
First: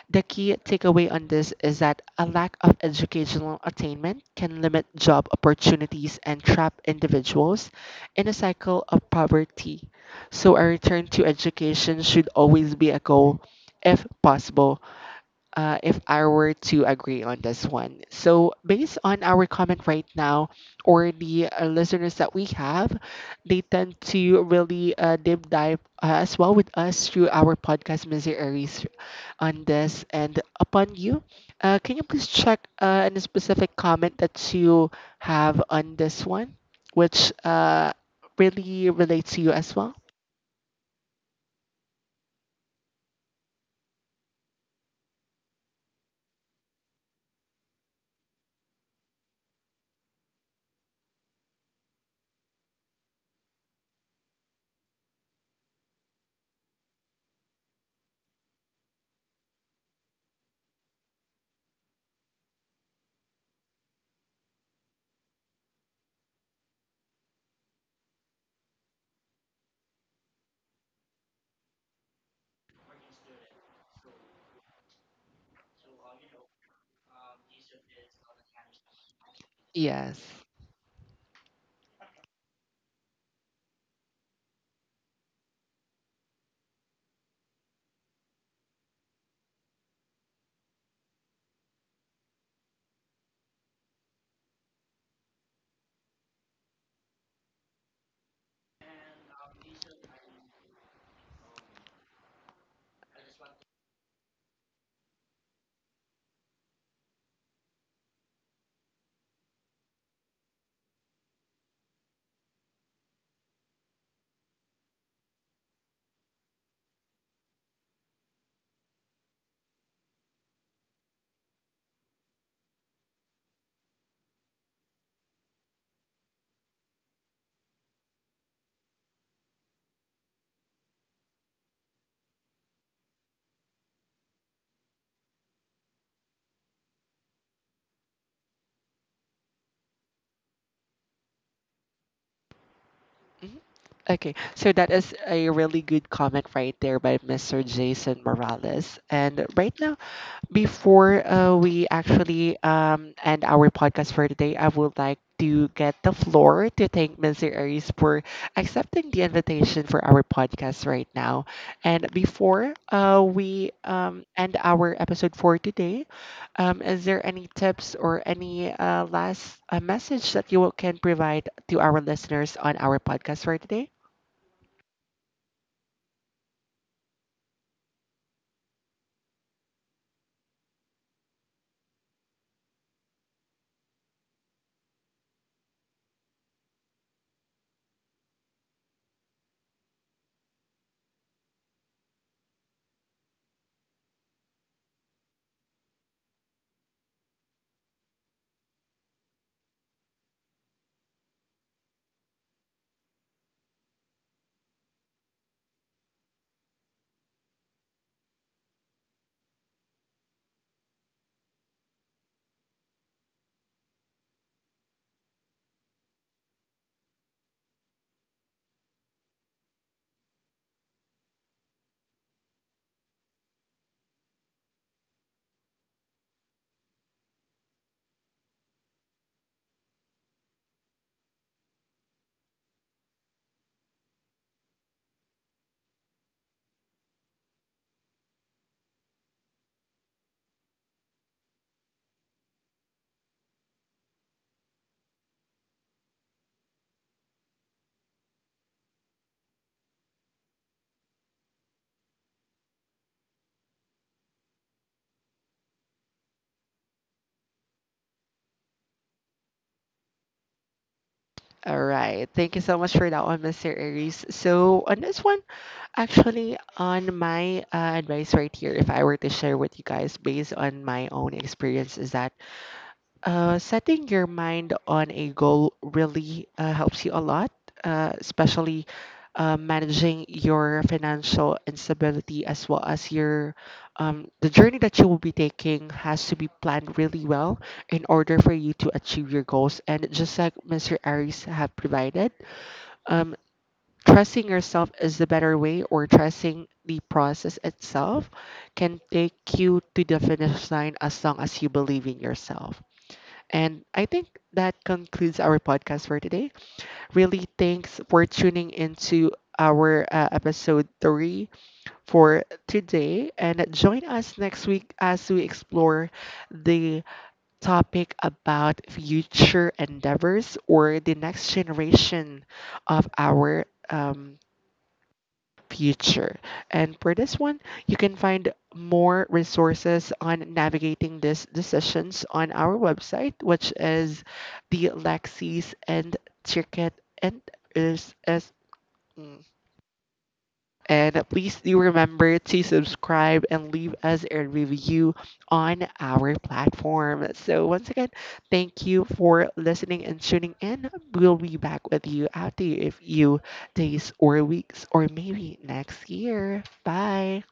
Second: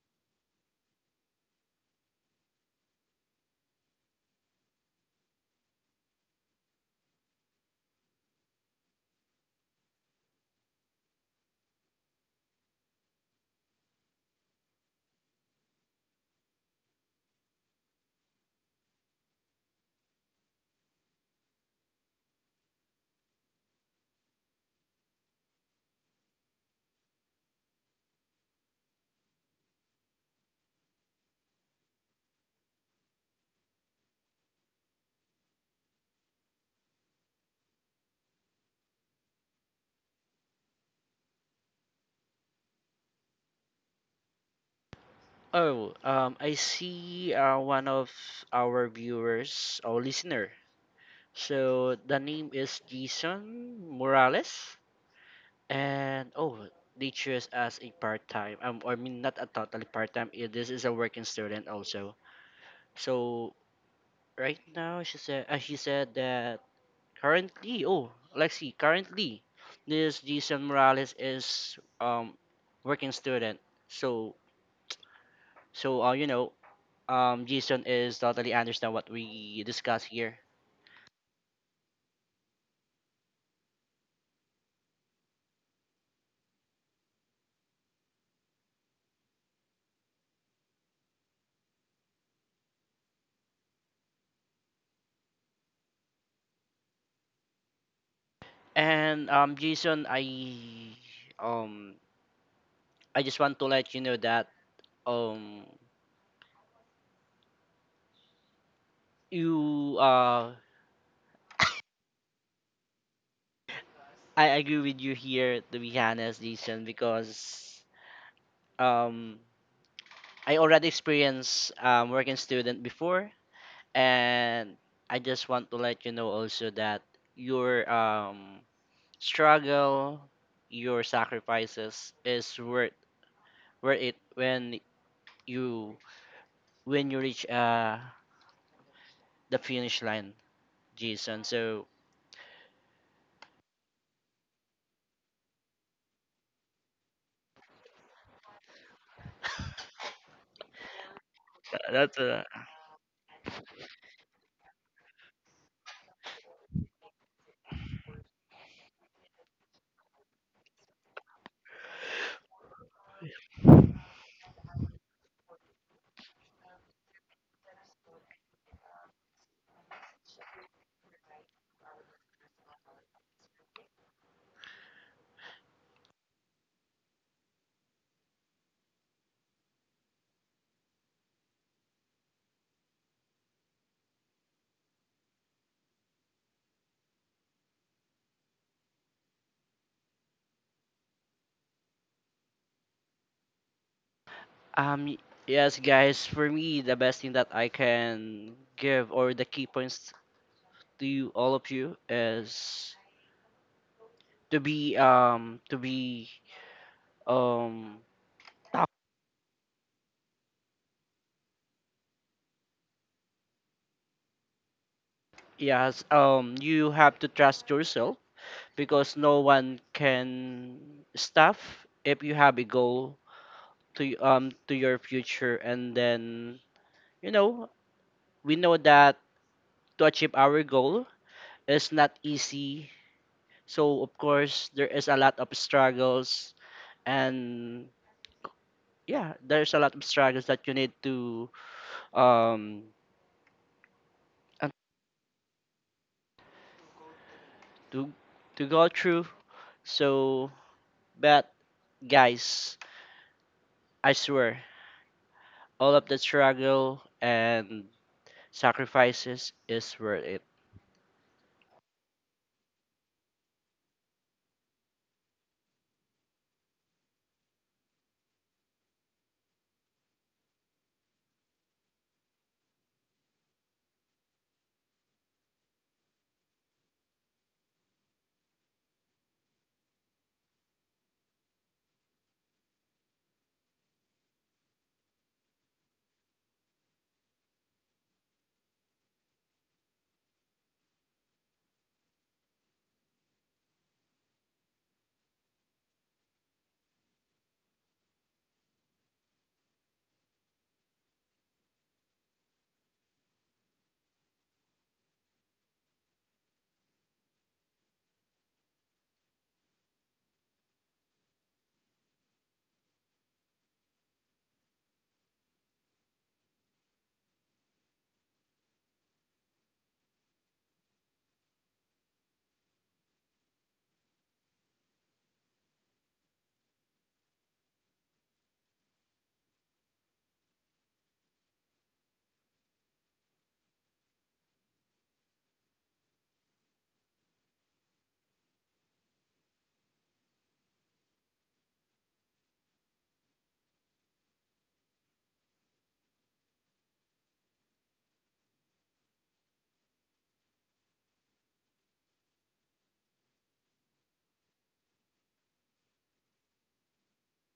A: The key takeaway on this is that a lack of educational attainment can limit job opportunities and trap individuals in a cycle of poverty. So, a return to education should always be a goal if possible, if I were to agree on this one. So, based on our comment right now, or the listeners that we have, they tend to really deep dive as well with us through our podcast, Mr. Aries, on this and upon you. Can you please check any specific comment that you have on this one, which really relates to you as well?
B: Oh I see one of our viewers or listener. So the name is Jason Morales, and oh, they choose as a part time. I mean, not a totally part time. This is a working student also. So right now she said, she said that currently, oh, Lexi, currently this Jason Morales is working student. So so you know, Jason is totally understand what we discuss
A: Yes.
B: here. And Jason, um I just want to let you know that um you I agree with you here, to be honest, Jason, because um I already experienced working student before, and I just want to let you know also that your struggle, your sacrifices is worth it you when you reach the finish line, Jason. So.
A: Mhm. Okay, so that is a really good comment right there by Mr. Jason Morales. And right now, before we
B: That's a.
A: actually end our podcast for today, I would like to get the floor to thank Mr. Aries for accepting the invitation for our podcast right now. And before we end our episode for today, is there any tips or any last message that you can provide to our listeners on our podcast for today?
B: Um, y- yes, guys, for me, the best thing that I can give, or the key points to you, all of you, is to be, um, tough. Yes, you have to trust yourself because no one can stuff if you have a goal to your future. And then, you know, we know that to achieve our goal is not easy. So, of course, there is a lot of struggles, and yeah, there's a lot of struggles that you need to um and to to go through. So but, guys, I swear all of the struggle and sacrifices is worth it.
A: All right. Thank you so much for that one, Mr. Aries. So, on this one, actually, on my advice right here, if I were to share with you guys based on my own experience, is that setting your mind on a goal really helps you a lot, especially managing your financial instability as well as your the journey that you will be taking has to be planned really well in order for you to achieve your goals. And just like Mr. Aries have provided, um, trusting yourself is the better way, or trusting the process itself can take you to the finish line as long as you believe in yourself. And I think that concludes our podcast for today. Really, thanks for tuning into our episode 3 for today. And join us next week as we explore the topic about future endeavors or the next generation of our future. And for this one, you can find more resources on navigating these decisions on our website, which is the Lexis and Circuit and is. And please do remember to subscribe and leave us a review on our platform. So, once again, thank you for listening and tuning in. We'll be back with you after a few days or weeks or maybe next year. Bye.